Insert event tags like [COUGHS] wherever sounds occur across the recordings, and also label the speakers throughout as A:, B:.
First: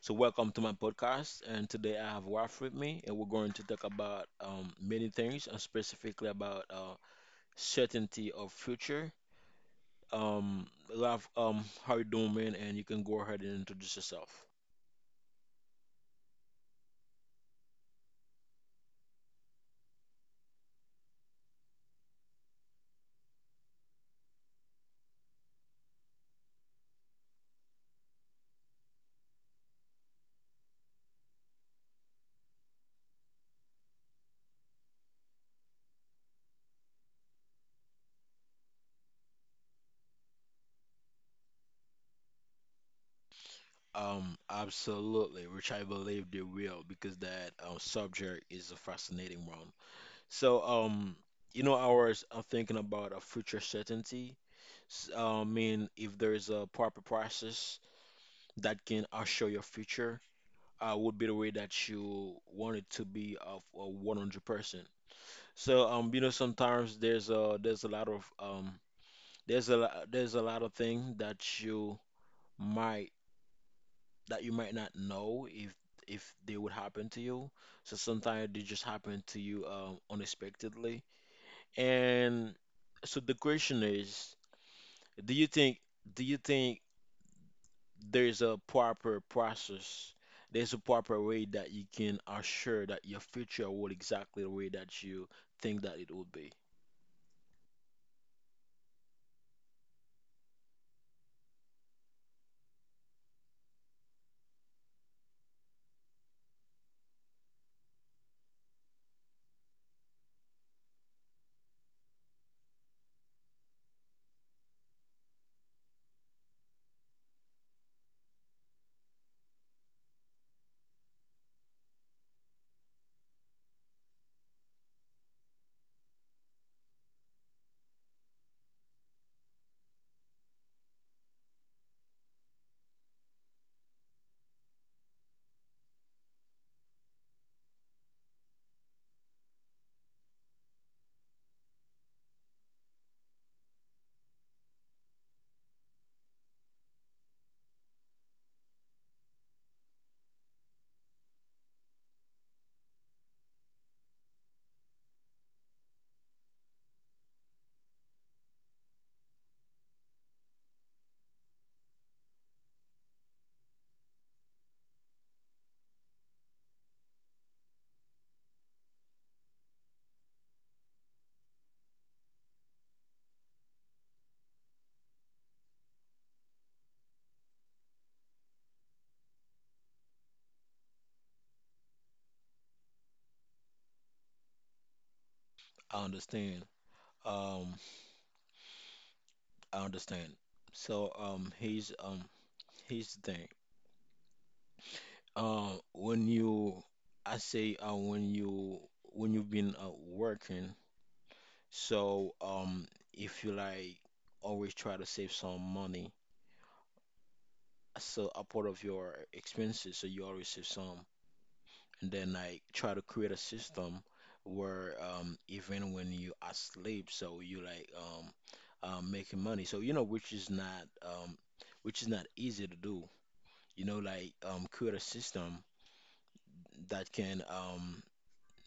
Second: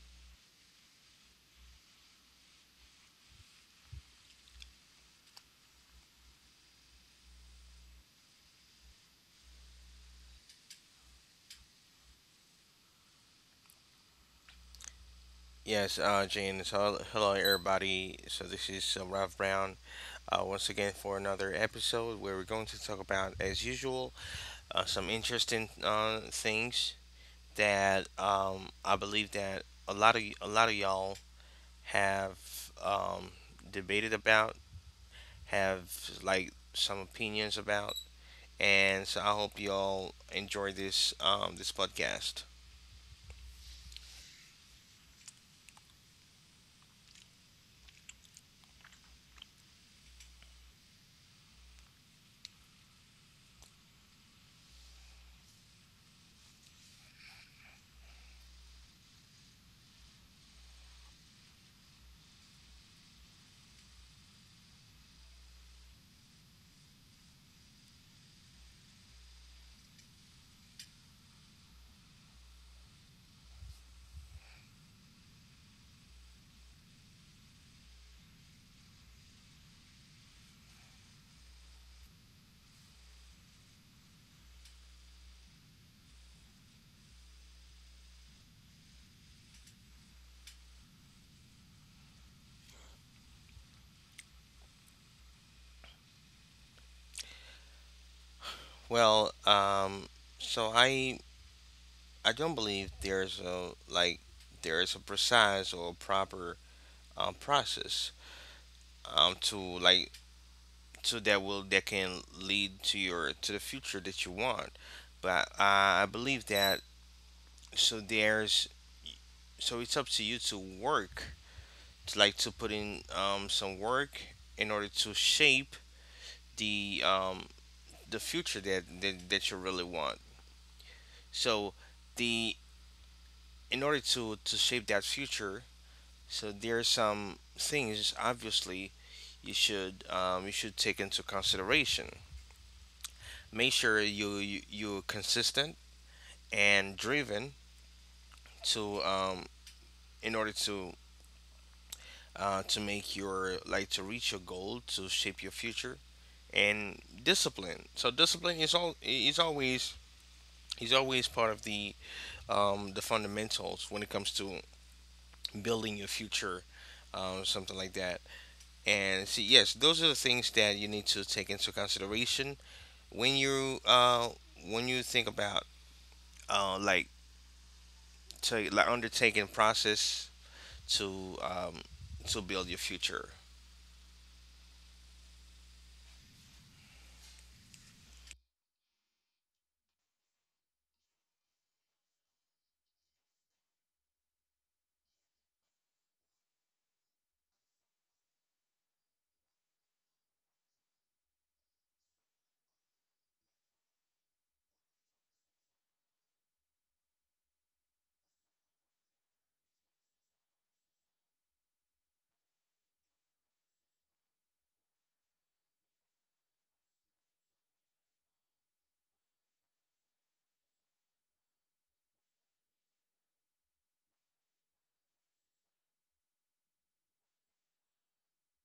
A: So welcome to my podcast. And today I have Waf with me, and we're going to talk about many things, and specifically about certainty of future. Um, Raf, how you doing, man? And you can go ahead and introduce yourself.
B: Yes, James. Hello, hello, everybody. So this is Ralph Brown once again for another episode where we're going to talk about, as usual, some interesting things that I believe that a lot of y'all have debated about, have like some opinions about, and so I hope y'all enjoy this this podcast.
A: Absolutely, which I believe they will, because that subject is a fascinating one. So, you know, I was thinking about a future certainty. I mean, if there is a proper process that can assure your future would be the way that you want it to be of 100%. So you know, sometimes there's a lot of there's a lot of things might that you might not know if they would happen to you. So sometimes they just happen to you unexpectedly. And so the question is, do you think do you think there's a proper process. There's a proper way that you can assure that your future will exactly the way that you think that it would be.
B: Well, so I don't believe there's a like there's a precise or proper process to like to that can lead to your to the future that you want. But I believe that so there's so it's up to you to work to put in some work in order to shape the um, the future that, that you really want. So the in order to shape that future. So there are some things obviously you should take into consideration. Make sure you're consistent and driven to in order to make your like to reach your goal to shape your future and discipline. So discipline is always part of the fundamentals when it comes to building your future, something like that. And see, yes, those are the things that you need to take into consideration when you uh when you think about like to like undertaking process to um to build your future.
A: I understand. Um, I understand. So here's here's the thing. When you, I say when you when you've been working, so if you like always try to save some money, so a part of your expenses, so you always save some. And then I try to create a system where even when you are asleep, so you like making money. So you know, which is not easy to do. You know, like create a system that can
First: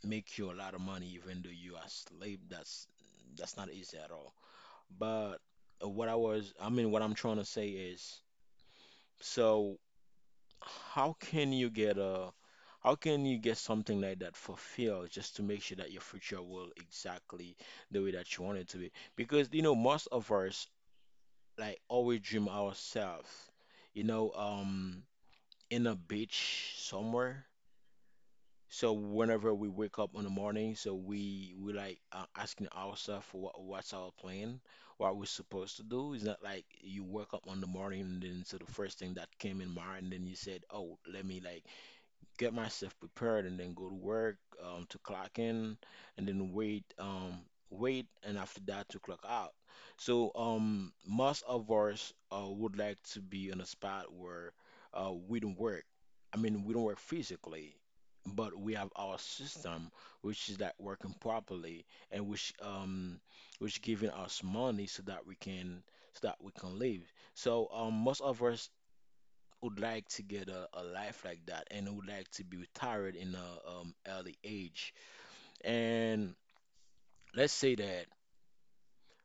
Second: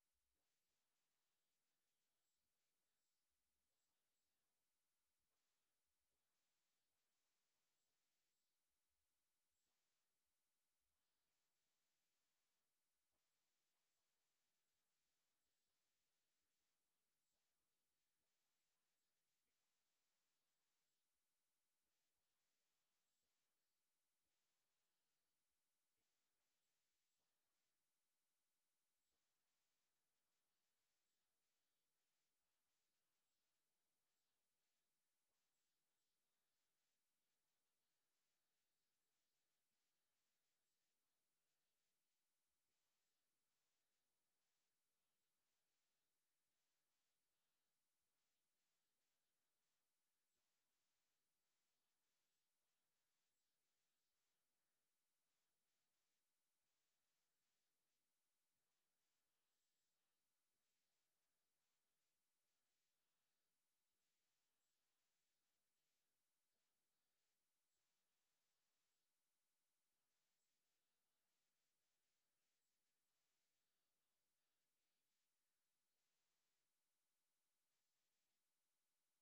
A: make you a lot of money even though you are asleep. That's not easy at all. But I mean, what I'm trying to say is, so how can you get a how can you get something like that for feel just to make sure that your future will exactly the way that you want it to be? Because you know, most of us like always dream ourselves, you know, in a beach somewhere. So whenever we wake up in the morning, so we like asking ourselves what what's our plan, what we're supposed to do. It's not like you wake up on the morning and then so the first thing that came in mind, then you said, oh, let me like get myself prepared and then go to work to clock in and then wait wait and after that to clock out. So most of us would like to be in a spot where we don't work. I mean, we don't work physically, but we have our system, which is that working properly and which giving us money so that we can so that we can live. So most of us would like to get a life like that and would like to be retired in a early age. And let's say that.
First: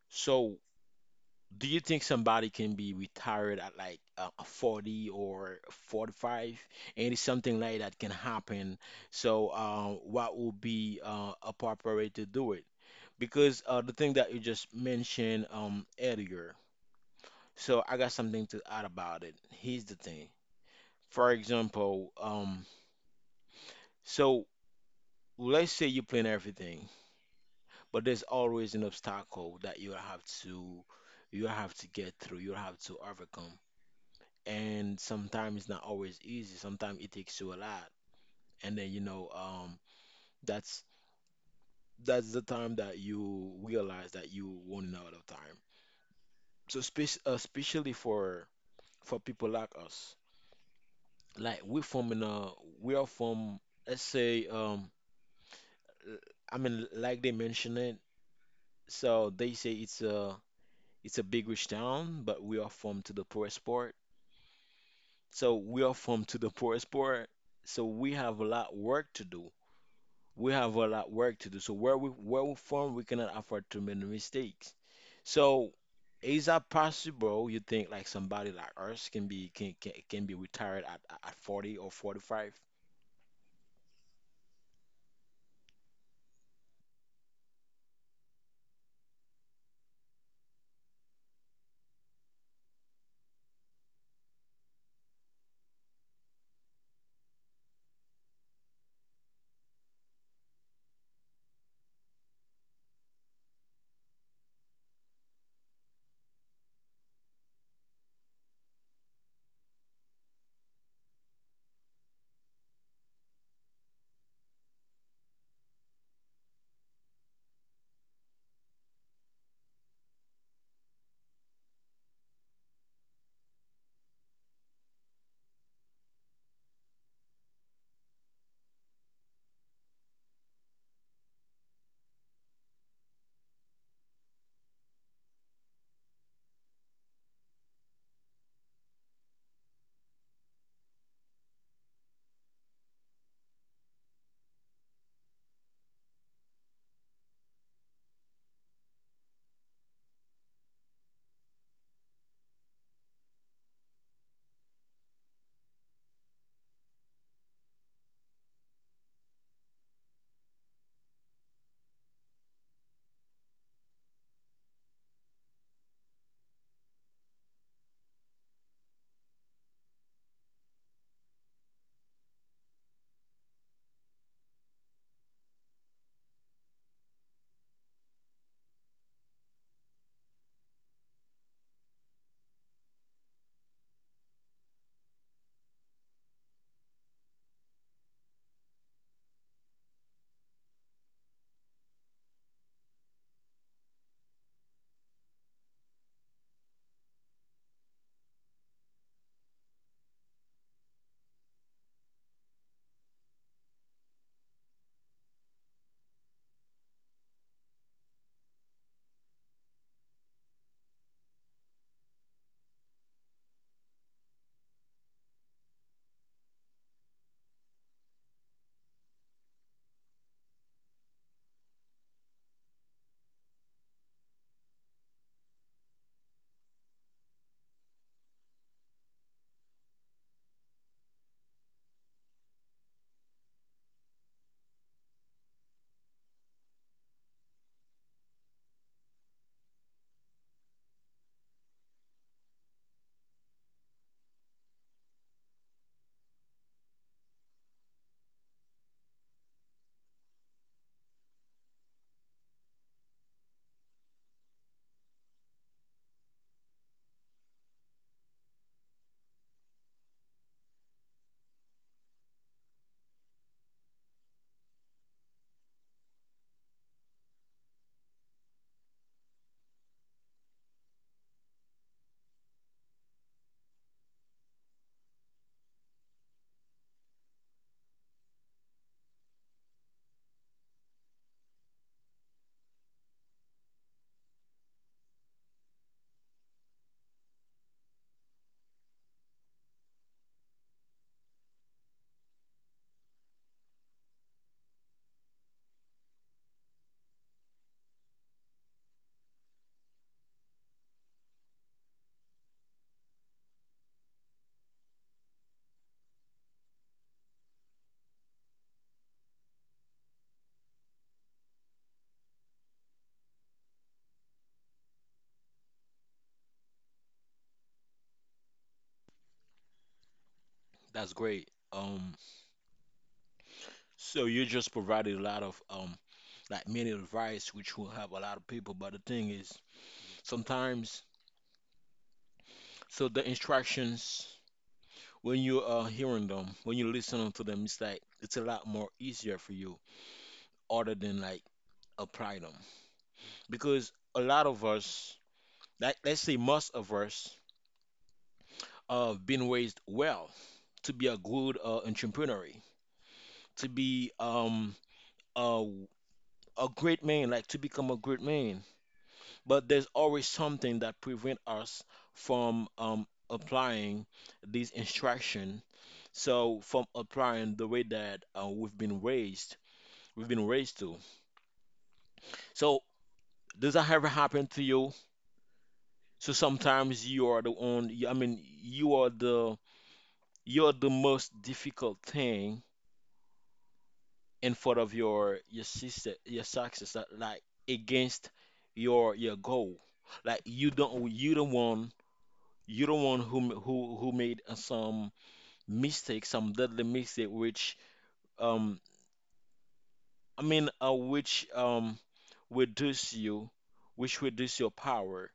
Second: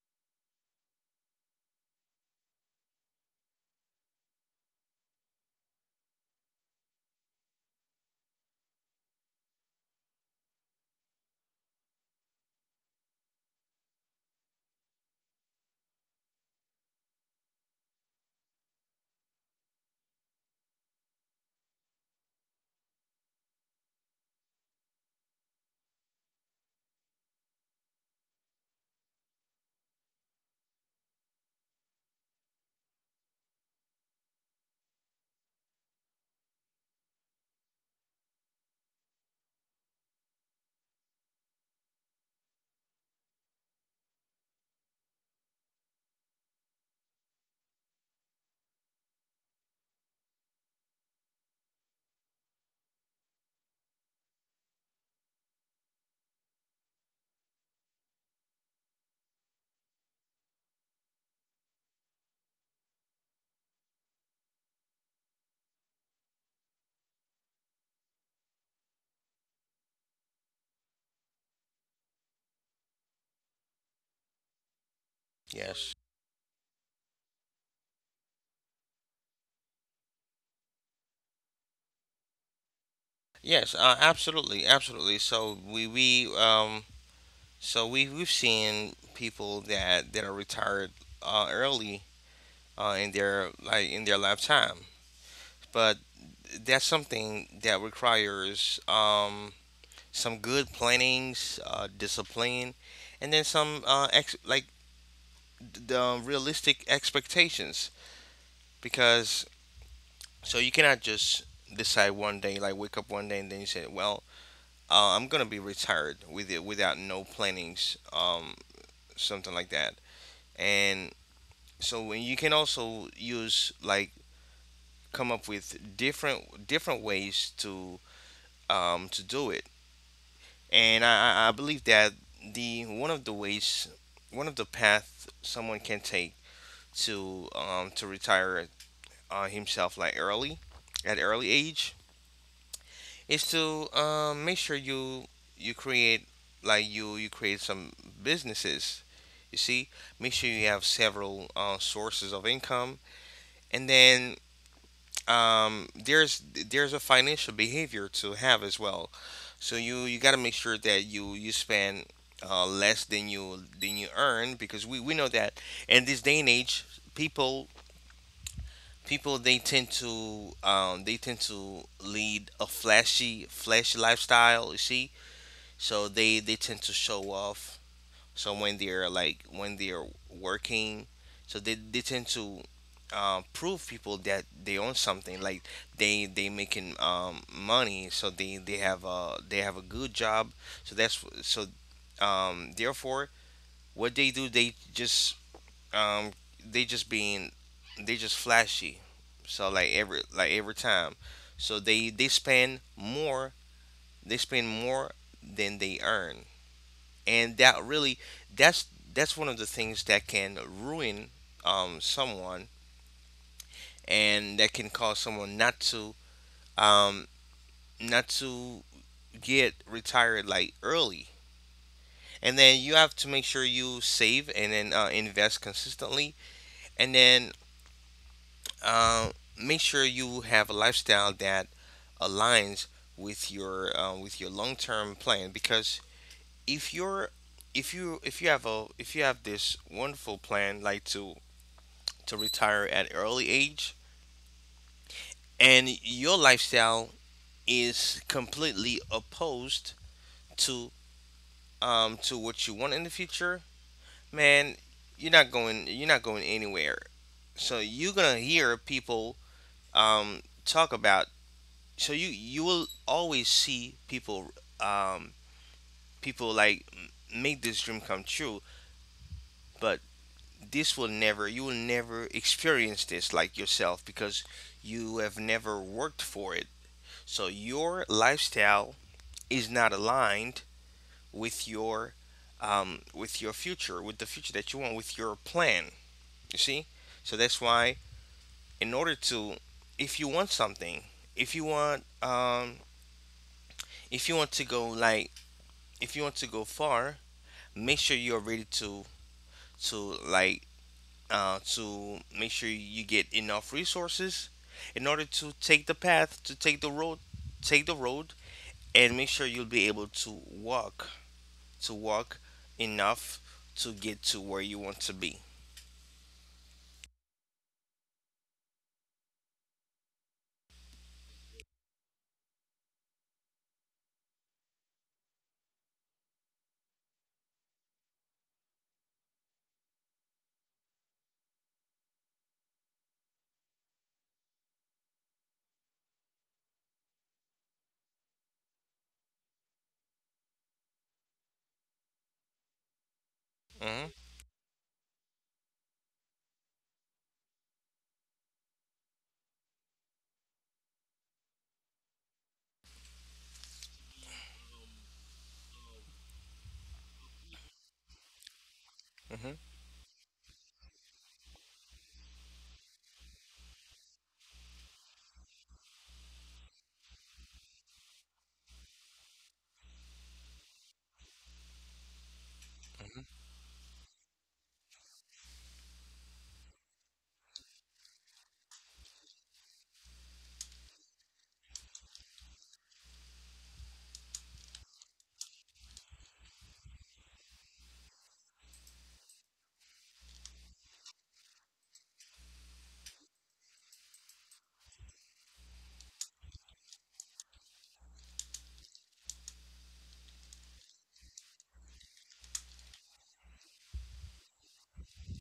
A: So, do you think somebody can be retired at like 40 or 45? And it's something like that can happen. So, what would be a proper way to do it? Because the thing that you just mentioned earlier. So, I got something to add about it. Here's the thing. For example, so let's say you plan everything, but there's always an obstacle that you have to get through, you have to overcome. And sometimes it's not always easy. Sometimes it takes you a lot. And then you know, that's that's the time that you realize that you running out of time. So especially for people like us, like we from in a we are from let's say l- I mean like they mentioned it. So they say it's a it's a big rich town, but we are from to the poorest part. So we are from to the poorest part. So we have a lot work to do. We have a lot work to do. So where we from, we cannot afford to make mistakes. So
B: Yes,
A: is that possible? You think like somebody like us can be can be retired at 40 or 45?
B: yes, absolutely, absolutely. So we so we've seen people that that are retired early in their like in their lifetime, but that's something that requires some good plannings, discipline, and then some the realistic expectations, because so you cannot just decide one day like wake up one day and then you say, well, I'm gonna be retired without no plannings something like that. And so when you can also use like come up with different different ways to do it. And I believe that the one of the ways, one of the path someone can take to retire himself like early at early age, is to make sure you you create like you create some businesses, you see. Make sure you have several sources of income. And then um, there's there's a financial behavior to have as well. So you got to make sure that you spend less than you earn, because we know that in this day and age, people, people, they tend to lead a flashy flashy lifestyle, you see. So they tend to show off. So when they're like when they're working, so they tend to prove people that they own something like they making money, so they have a good job. So that's so therefore, what they do, um they just being they just flashy. So like every time, so they spend more, they spend more than they earn. And that really that's that's one of the things that can ruin someone, and that can cause someone not to um not to get retired like early. And then you have to make sure you save and then invest consistently. And then uh, make sure you have a lifestyle that aligns with your long term plan. Because if you're if you have a if you have this wonderful plan like to retire at early age, and your lifestyle is completely opposed to to what you want in the future, man, you're not going, you're not going anywhere. So you're gonna hear people talk about, so you will always see people um people like make this dream come true, but this will never you will never experience this like yourself, because you have never worked for it. So your lifestyle is not aligned with your with your future, with the future that you want, with your plan, you see. So that's why in order to if you want something, if you want um if you want to go like if you want to go far, make sure you're ready to like to make sure you get enough resources in order to take the path, to take the road, take the road, and make sure you'll be able to walk enough to get to where you want to be.
A: That's great. So you just provided a lot of like many advice which will help a lot of people. But the thing is, sometimes so the instructions when you are hearing them, when you listen to them, it's like it's a lot more easier for you, other than like apply them, because
B: Hmm.
A: a lot of us, like let's say most of us, been raised well to be a good entrepreneur, to be a a great man, like to become a great man.
B: Hmm.
A: But there's always something that prevent us from applying these instruction. So from applying the way that we've been raised to. So
B: Hmm.
A: does that ever happen to you? So sometimes you are the one, I mean, you are the you're the most difficult thing in front of your sister, your success, like against your goal. Like you don't want who made some mistake, some deadly mistake, which um I mean, which reduce you, which reduce your power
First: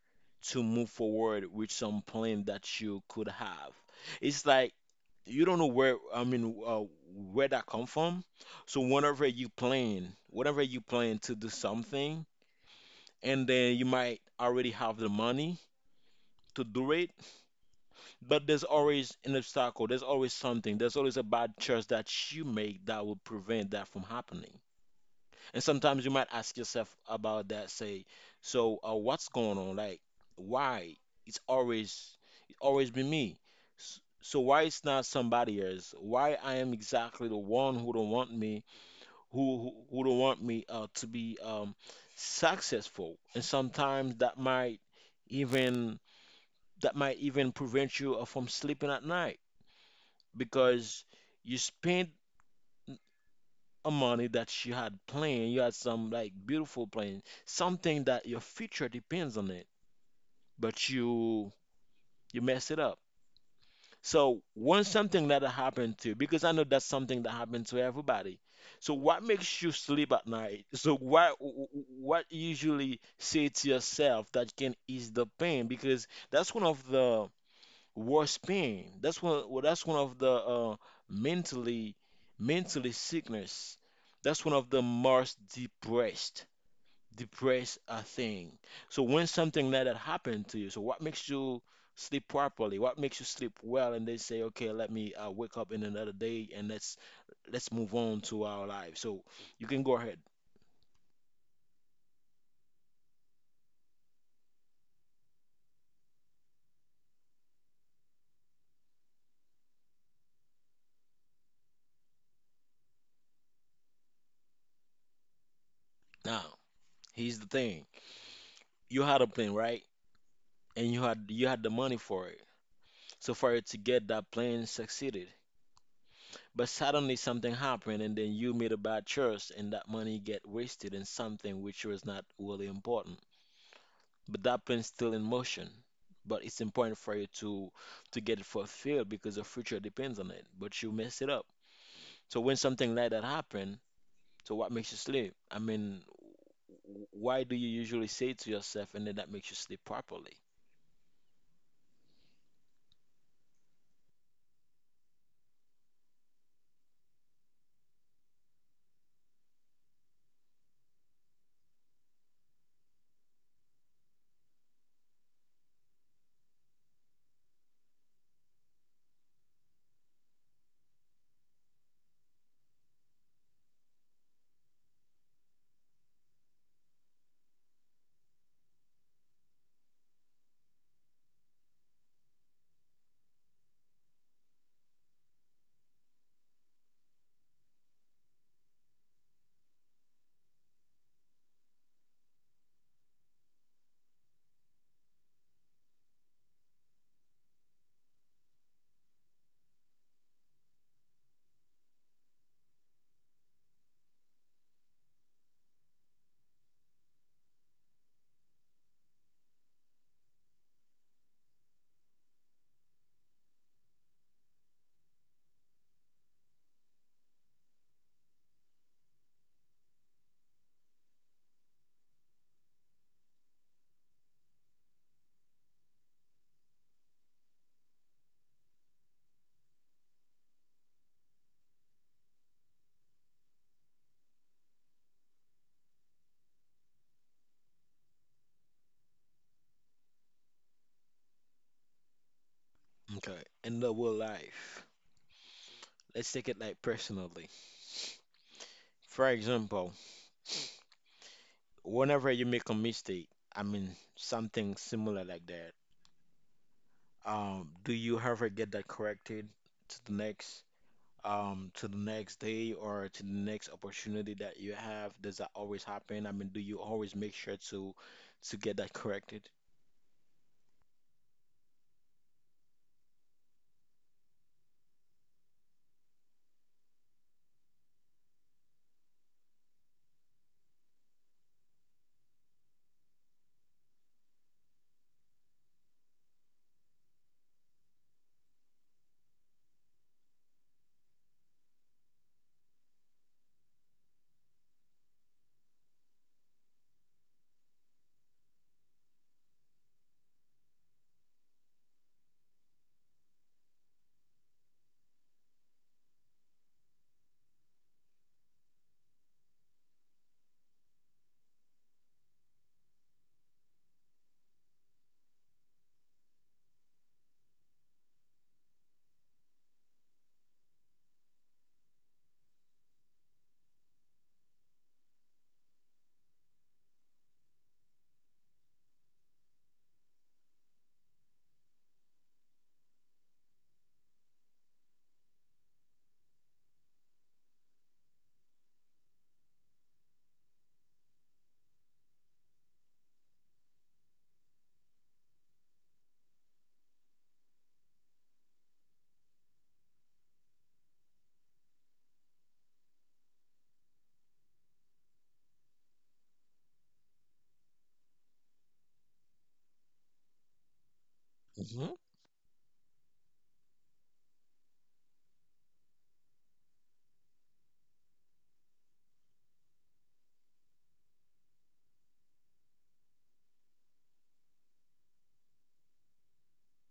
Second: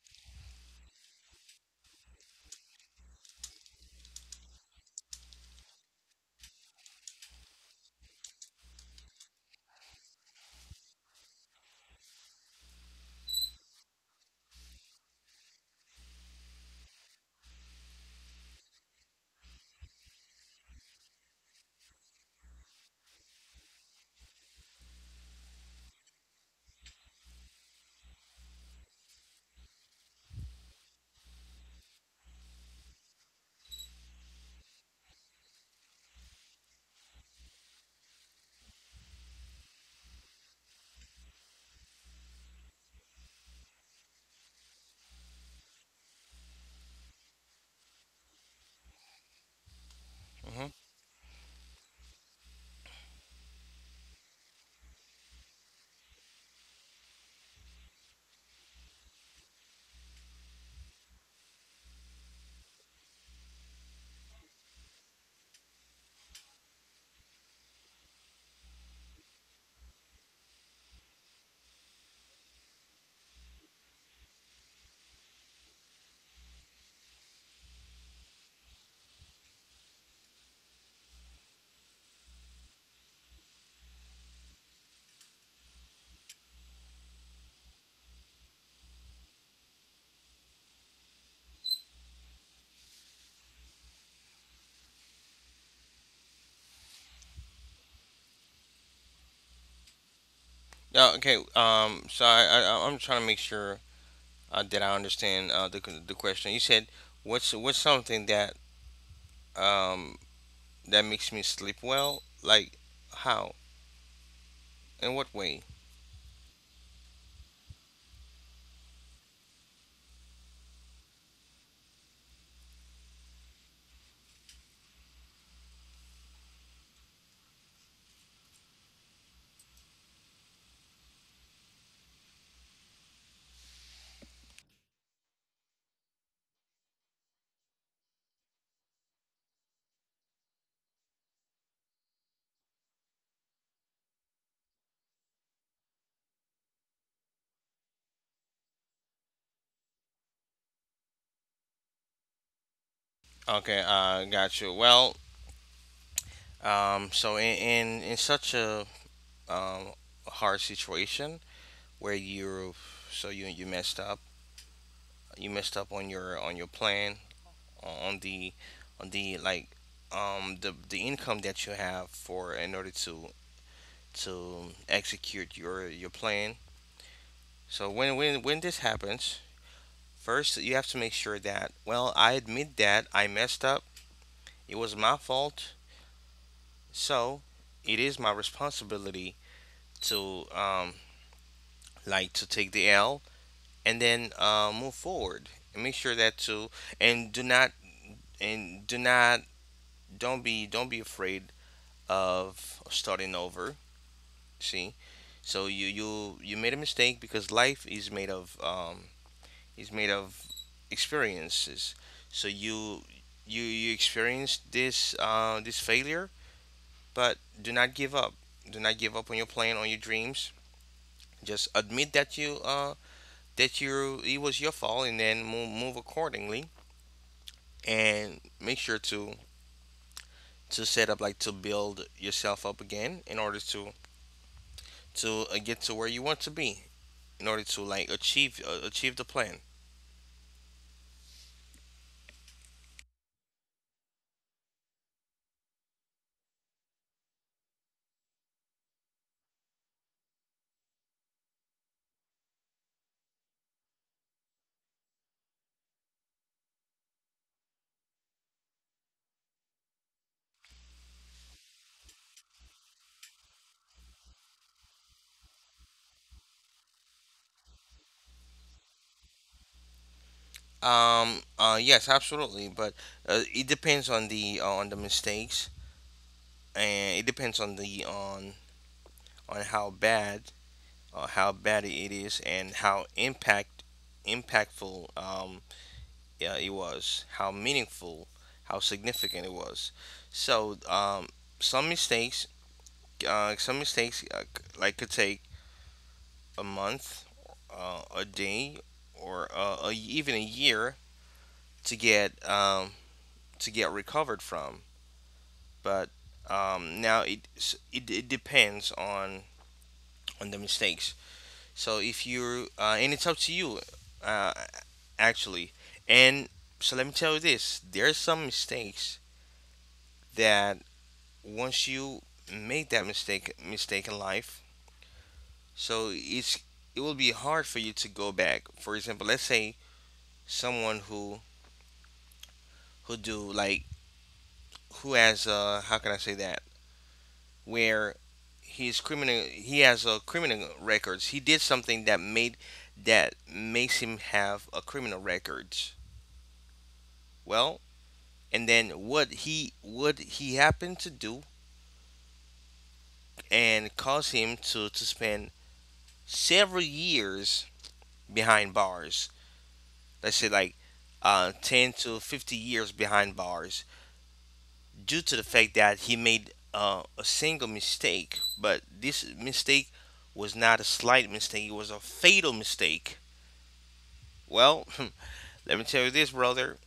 A: to move forward with some plan that you could have. It's like you don't know where, where that come from. So whenever you plan to do something, and then you might already have the money to do it, but there's always an obstacle. There's always something. There's always a bad choice that you make that will prevent that from happening. And sometimes you might ask yourself about that, say, so what's going on? Like, why? It's always it always been me. So why it's not somebody else? Why I am exactly the one who don't want me, who who, who don't want me to be successful? And sometimes even that might even prevent you from sleeping at night
B: Mhm.
A: because you spend money that you had planned, you had some like beautiful plan, something that your future depends on it, but you mess it up. So when something that happened to you, because I know that's something that happened to everybody. So what makes you sleep at night? So what you usually say to yourself that can ease the pain? Because that's one of the worse pain. That's one. Well, that's one of the mentally mentally sickness. That's one of the most depressed thing. So when something like that happened to you, so what makes you sleep properly? What makes you sleep well? And they say, okay, let me wake up in another day and let's move on to our life. So you can go ahead
B: Yeah, okay. So I'm trying to make sure that I understand the the question. You said what's something that um that makes me sleep well? Like how? In what way?
A: now. Here's the thing: you had a plan, right? And you had the money for it. So for it to get that plan succeeded. But suddenly something happened, and then you made a bad choice, and that money get wasted in something which was not really important. But that plan's still in motion. But it's important for you to get it fulfilled because your future depends on it. But you mess it up. So when something like that happen, so what makes you sleep? I mean, why do you usually say to yourself, and then that makes you sleep properly?
B: Okay, got you. Well, so in such a um hard situation where you so you you messed up on your plan on the on the like the income that you have for in order to execute your plan. So when this happens, first you have to make sure that, well, I admit that I messed up. It was my fault. So it is my responsibility to like to take the L and then move forward and make sure that too. And do not and do not don't be afraid of starting over. See, so you made a mistake because life is made of experiences. So you experienced this this failure, but do not give up. Do not give up on your plan, on your dreams. Just admit that you it was your fault, and then move accordingly. And make sure to set up like to build yourself up again in order to get to where you want to be in order to like achieve achieve the plan.
A: Okay, in the real life, let's take it like personally. For example, whenever you make a mistake, I mean something similar like that, do you ever get that corrected to the next to the next day or to the next opportunity that you have? Does that always happen? I mean, do you always make sure to get that corrected?
B: Yes. Absolutely. But it depends on the mistakes, and it depends on the on how bad it is, and how impact impactful yeah, it was, how meaningful, how significant it was. So some mistakes, some mistakes could take a month, a day, or even a year to get um, to get recovered from. But now it it depends on the mistakes. So if you're and it's up to you, uh, actually. And so let me tell you this: there are some mistakes that once you make that mistake in life, so it's it will be hard for you to go back. For example, let's say someone who do like who has uh, how can I say that, where he's criminal, he has a criminal records, he did something that made that makes him have a criminal records. Well, and then what he happened to do and caused him to spend several years behind bars. Let's say like
A: Hmm.
B: 10 to 50 years behind bars due to the fact that he made a single mistake. But this mistake was not a slight mistake, it was a fatal mistake. Well, [LAUGHS] let me tell you this, brother.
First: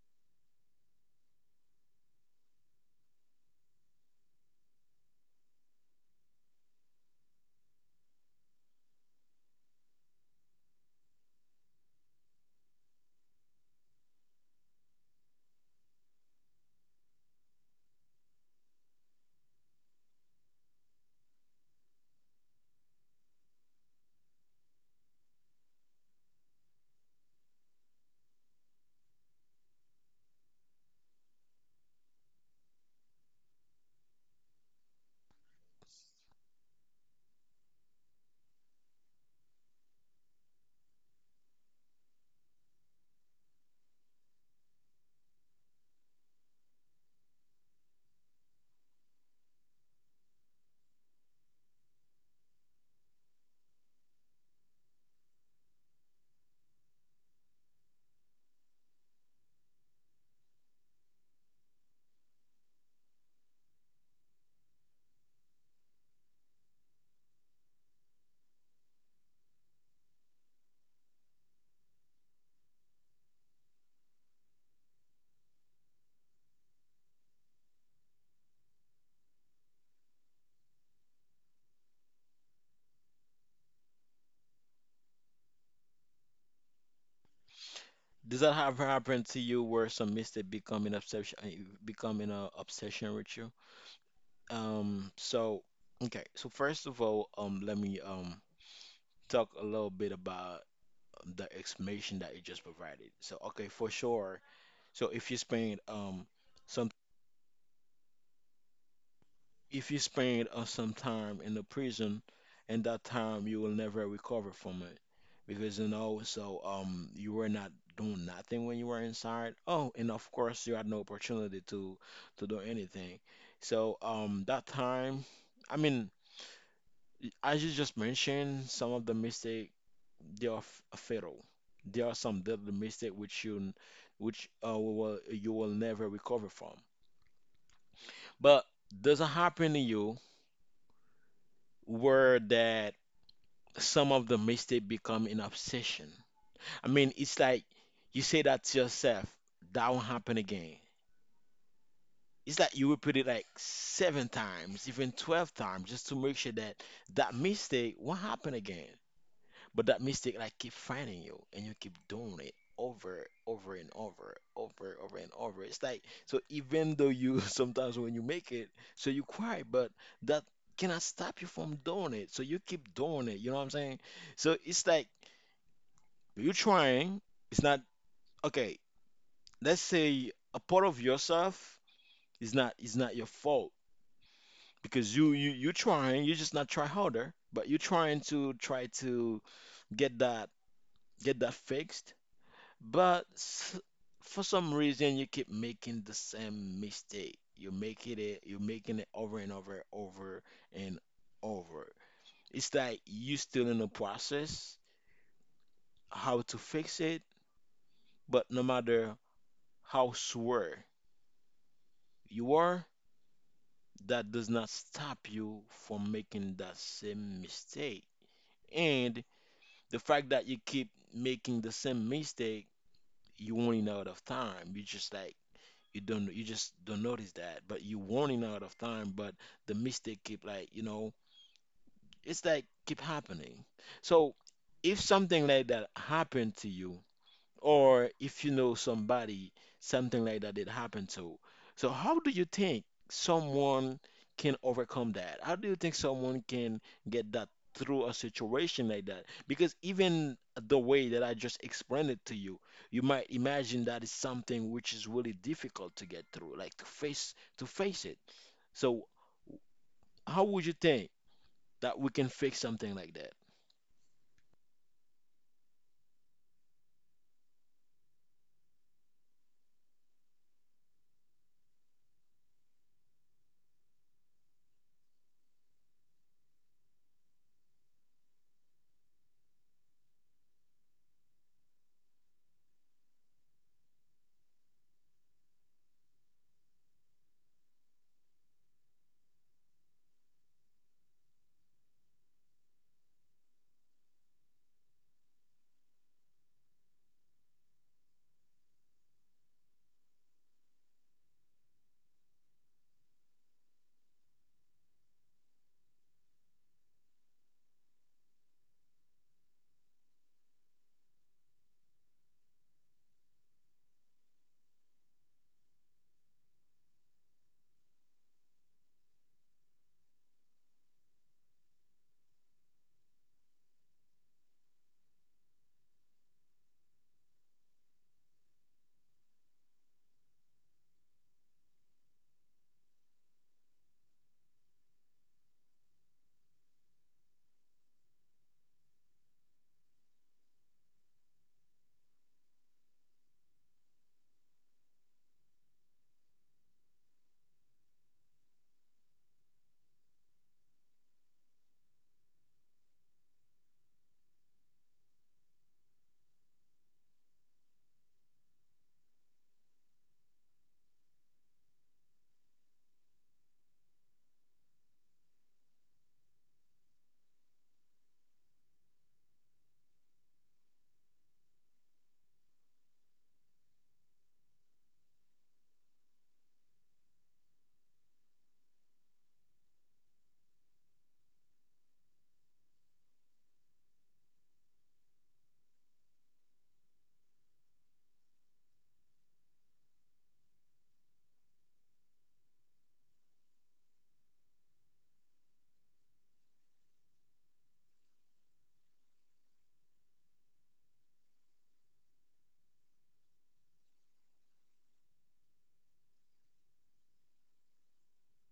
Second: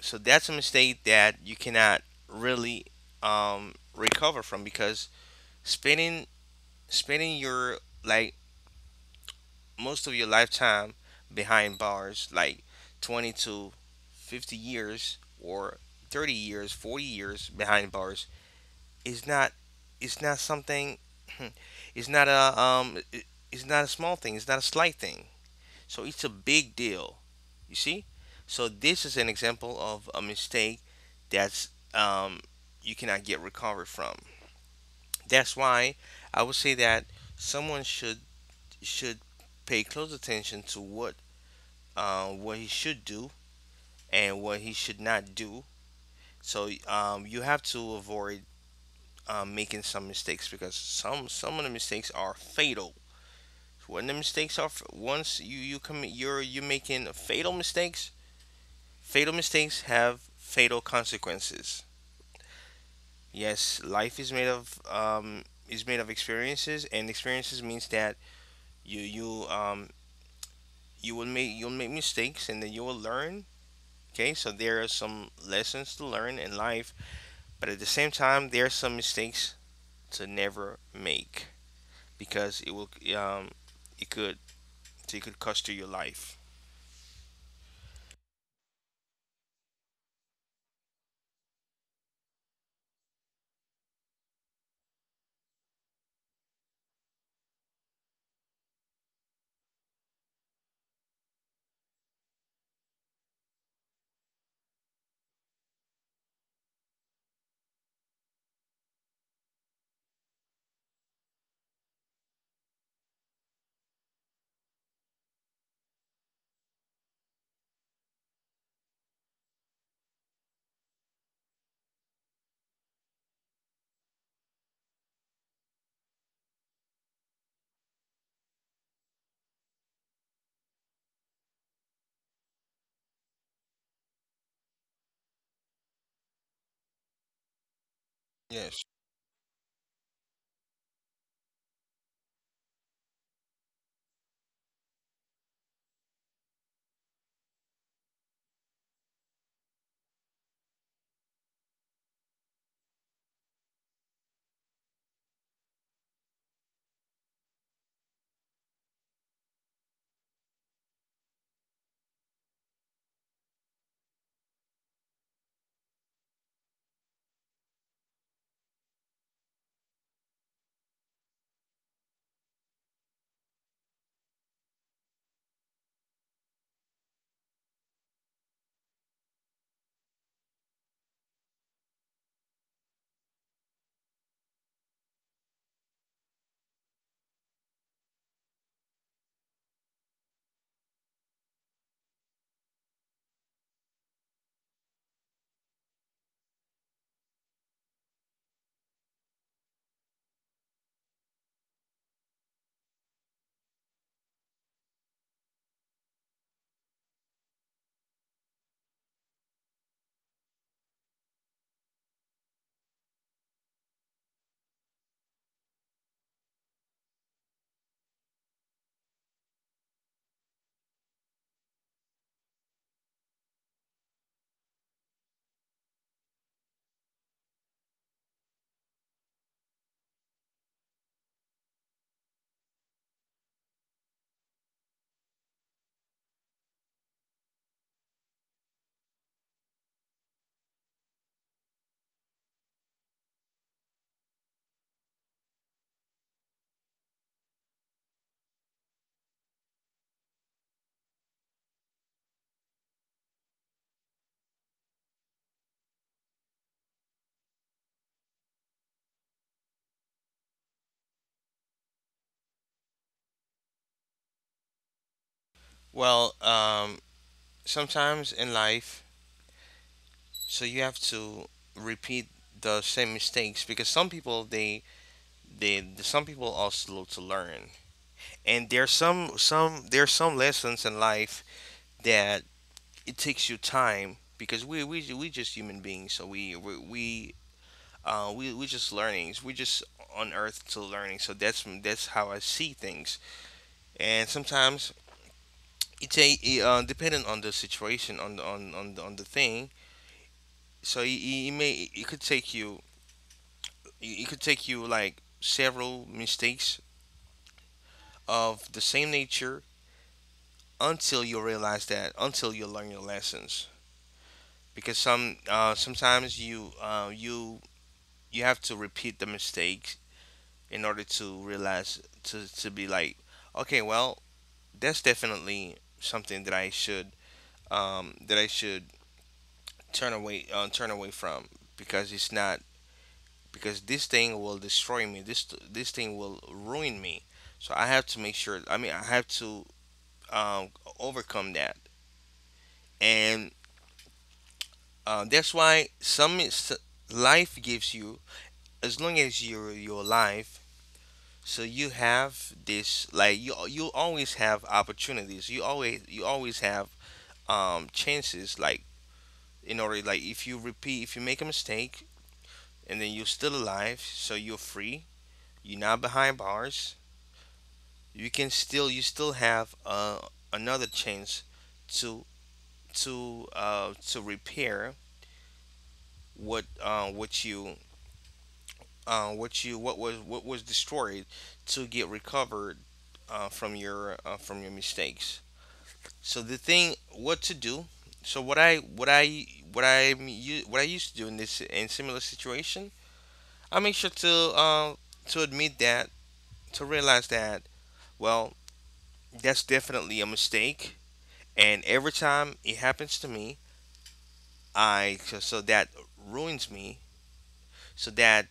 B: So that's a mistake that you cannot really recover from, because spending spending your like most of your lifetime behind bars, like 20 to 50 years or 30 years, 40 years behind bars, is not it's not something [CLEARS THROAT] it's not a it's not a small thing, it's not a slight thing. So it's a big deal. You see? So this is an example of a mistake that's um you cannot get recovered from. That's why I would say that someone should pay close attention to what he should do and what he should not do. So you have to avoid making some mistakes, because some of the mistakes are fatal. When the mistakes are once you you commit you're making fatal mistakes. Fatal mistakes have fatal consequences. Yes, life is made of experiences, and experiences means that you you um, you will make you'll make mistakes and then you will learn. Okay, so there are some lessons to learn in life. But at the same time, there are some mistakes to never make, because it will um, it could it could cost you your life.
A: Does that ever happen to you where some mistake becoming obsession becoming a obsession with you? Um, so okay, so first of all, let me talk a little bit about the explanation that you just provided. So okay, for sure. So if you spend some if you spend some time in the prison, in that time you will never recover from it because you know so you were not doing nothing when you were inside. Oh, and of course you had no opportunity to do anything. So that time, I mean, as you just mentioned, some of the mistake they are fatal. There are some deadly mistakes which you which you will never recover from. But
B: Yes.
A: does it happen to you where that some of the mistake become an obsession? I mean, it's like you say that to yourself, that won't happen again. It's like you repeat it like seven times, even 12 times, just to make sure that that mistake won't happen again. But that mistake like keep finding you and you keep doing it over, over and over, over, over and over. It's like so even though you [LAUGHS] sometimes when you make it, so you cry, but that cannot stop you from doing it. So you keep doing it, you know what I'm saying? So it's like you're trying, it's not okay, let's say a part of yourself is not your fault because you're trying, you just not try harder, but you're trying to try to get that get that fixed. But for some reason, you keep making the same mistake. You make it, you're making it over and over, over and over. It's like you still in the process how to fix it, but no matter how sure you are, that does not stop you from making that same mistake. And the fact that you keep making the same mistake, you running out of time. You just like you just don't notice that but you warning out of time but the mistake keep like you know it's like keep happening. So if something like that happened to you, or if you know somebody, something like that did happen to. So how do you think someone can overcome that? How do you think someone can get that through a situation like that? Because even the way that I just explained it to you, you might imagine that is something which is really difficult to get through, like to face it. So how would you think that we can fix something like that?
B: Well, sometimes in life, so you have to repeat the same mistakes because some people they some people are slow to learn, and there's some there's some lessons in life that it takes you time because we just human beings, so we just learning. We just on earth to learning. So that's how I see things. And sometimes it's a it depending on the situation on the thing. So it could take you it could take you like several mistakes of the same nature until you realize that until you learn your lessons. Because sometimes you you you have to repeat the mistakes in order to realize to be like okay well that's definitely something that I should um, that I should turn away turn away from because it's not because this thing will destroy me. This thing will ruin me. So I have to make sure. I mean, I have to um, overcome that, and that's why life gives you as long as you're alive. So you have this, like you always have opportunities. You always have chances, like in order, like if you repeat, if you make a mistake and then you're still alive, so you're free, you're not behind bars, you can still you still have another chance to to repair what you what you what was destroyed to get recovered from your mistakes. So the thing what to do, so what I what I used to do in this in similar situation, I make sure to admit that, to realize that well that's definitely a mistake, and every time it happens to me, I so, so that ruins me, so that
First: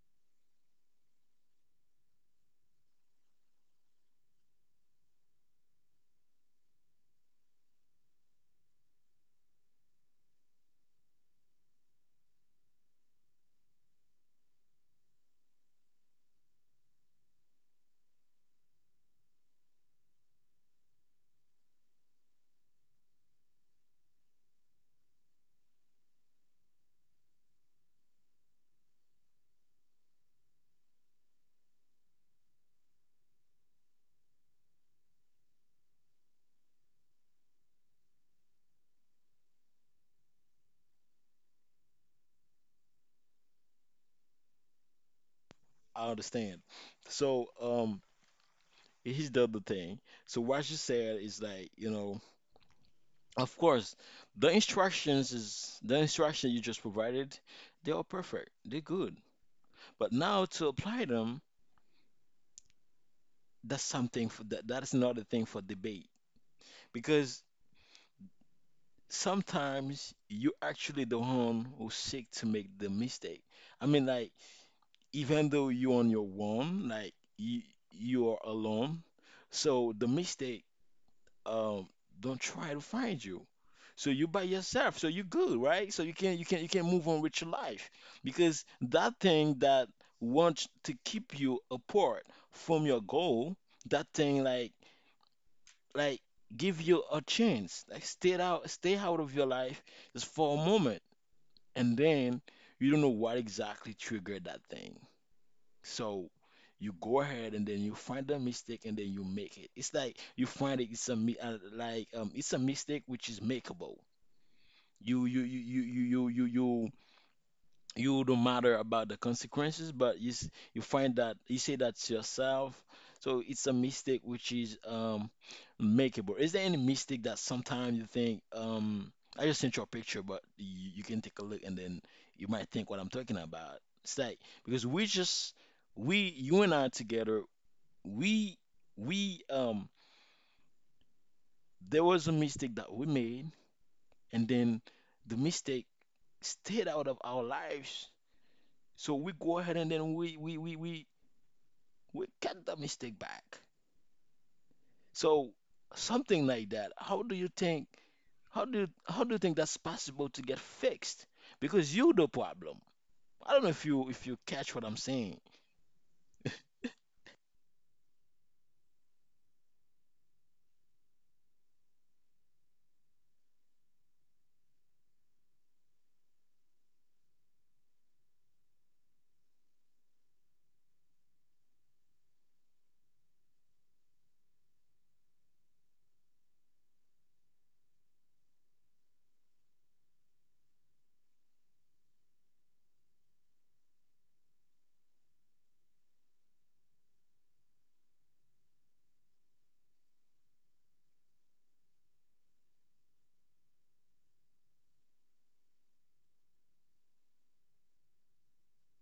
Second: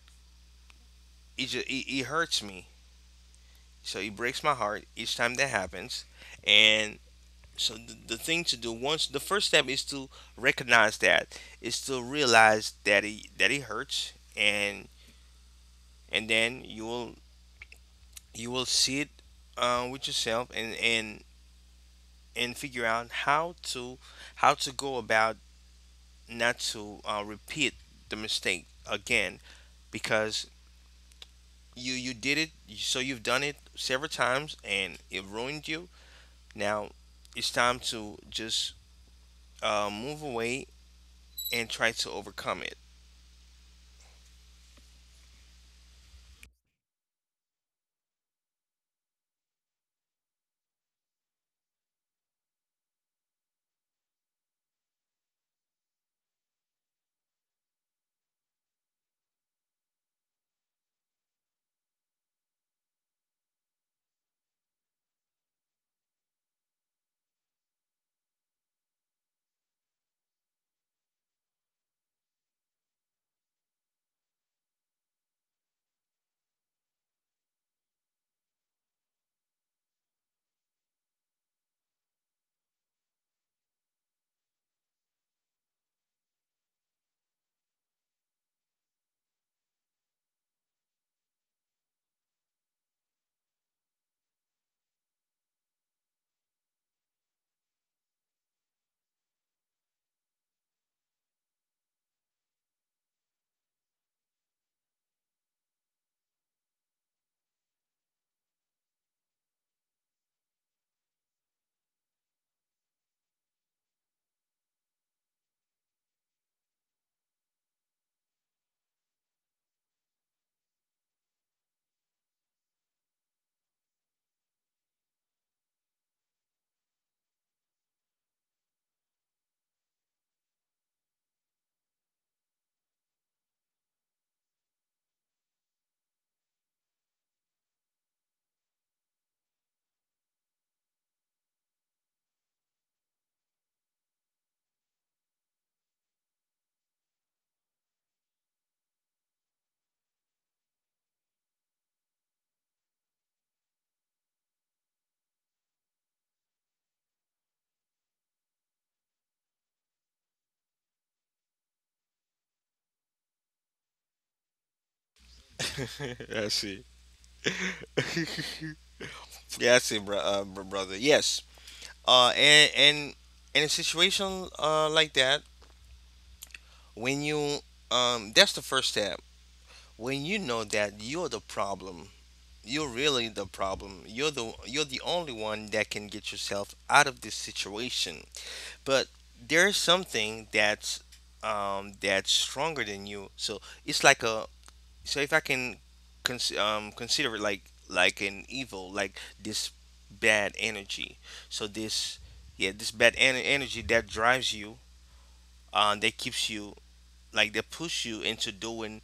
B: it hurts me, so it breaks my heart each time that happens. And so the thing to do, once the first step is to recognize that, is to realize that it hurts, and then you will see it with yourself, and and figure out how to go about not to repeat the mistake again, because you did it, so you've done it several times and it ruined you. Now it's time to just move away and try to overcome it.
A: I understand. So, he's the other thing. So what you said is like, you know, of course, the instructions is the instruction you just provided, they are perfect. They're good. But now to apply them, that's something for that is another thing for debate. Because sometimes you actually the one who seek to make the mistake. I mean like even though you're on your own, like you are alone, so the mistake um don't try to find you. So you by yourself, so you good, right? So you can you can move on with your life because that thing that wants to keep you apart from your goal, that thing like give you a chance, like stay out of your life just for a moment, and then you don't know what exactly triggered that thing. So you go ahead and then you find the mistake and then you make it. It's like you find it, it's a mi- like it's a mistake which is makeable. you you you you you you you you you don't matter about the consequences, but you you find that you say that to yourself. So it's a mistake which is makeable. Is there any mistake that sometimes you think? I just sent you a picture, but you can take a look and then you might think what I'm talking about. It's like because we just we you and I together we we there was a mistake that we made, and then the mistake stayed out of our lives. So we go ahead and then we cut the mistake back. So something like that. How do you think that's possible to get fixed? Because you the problem. I don't know if you catch what I'm saying.
B: [LAUGHS] I see. Yeah, I see, bro, brother. Yes. And in a situation like that, when you that's the first step. When you know that you're the problem, you're really the problem. You're the only one that can get yourself out of this situation. But there's something that's stronger than you. So it's like a, so if I can consider it like an evil, like this bad energy. So this, yeah, this energy that drives you, that keeps you, like that push you into doing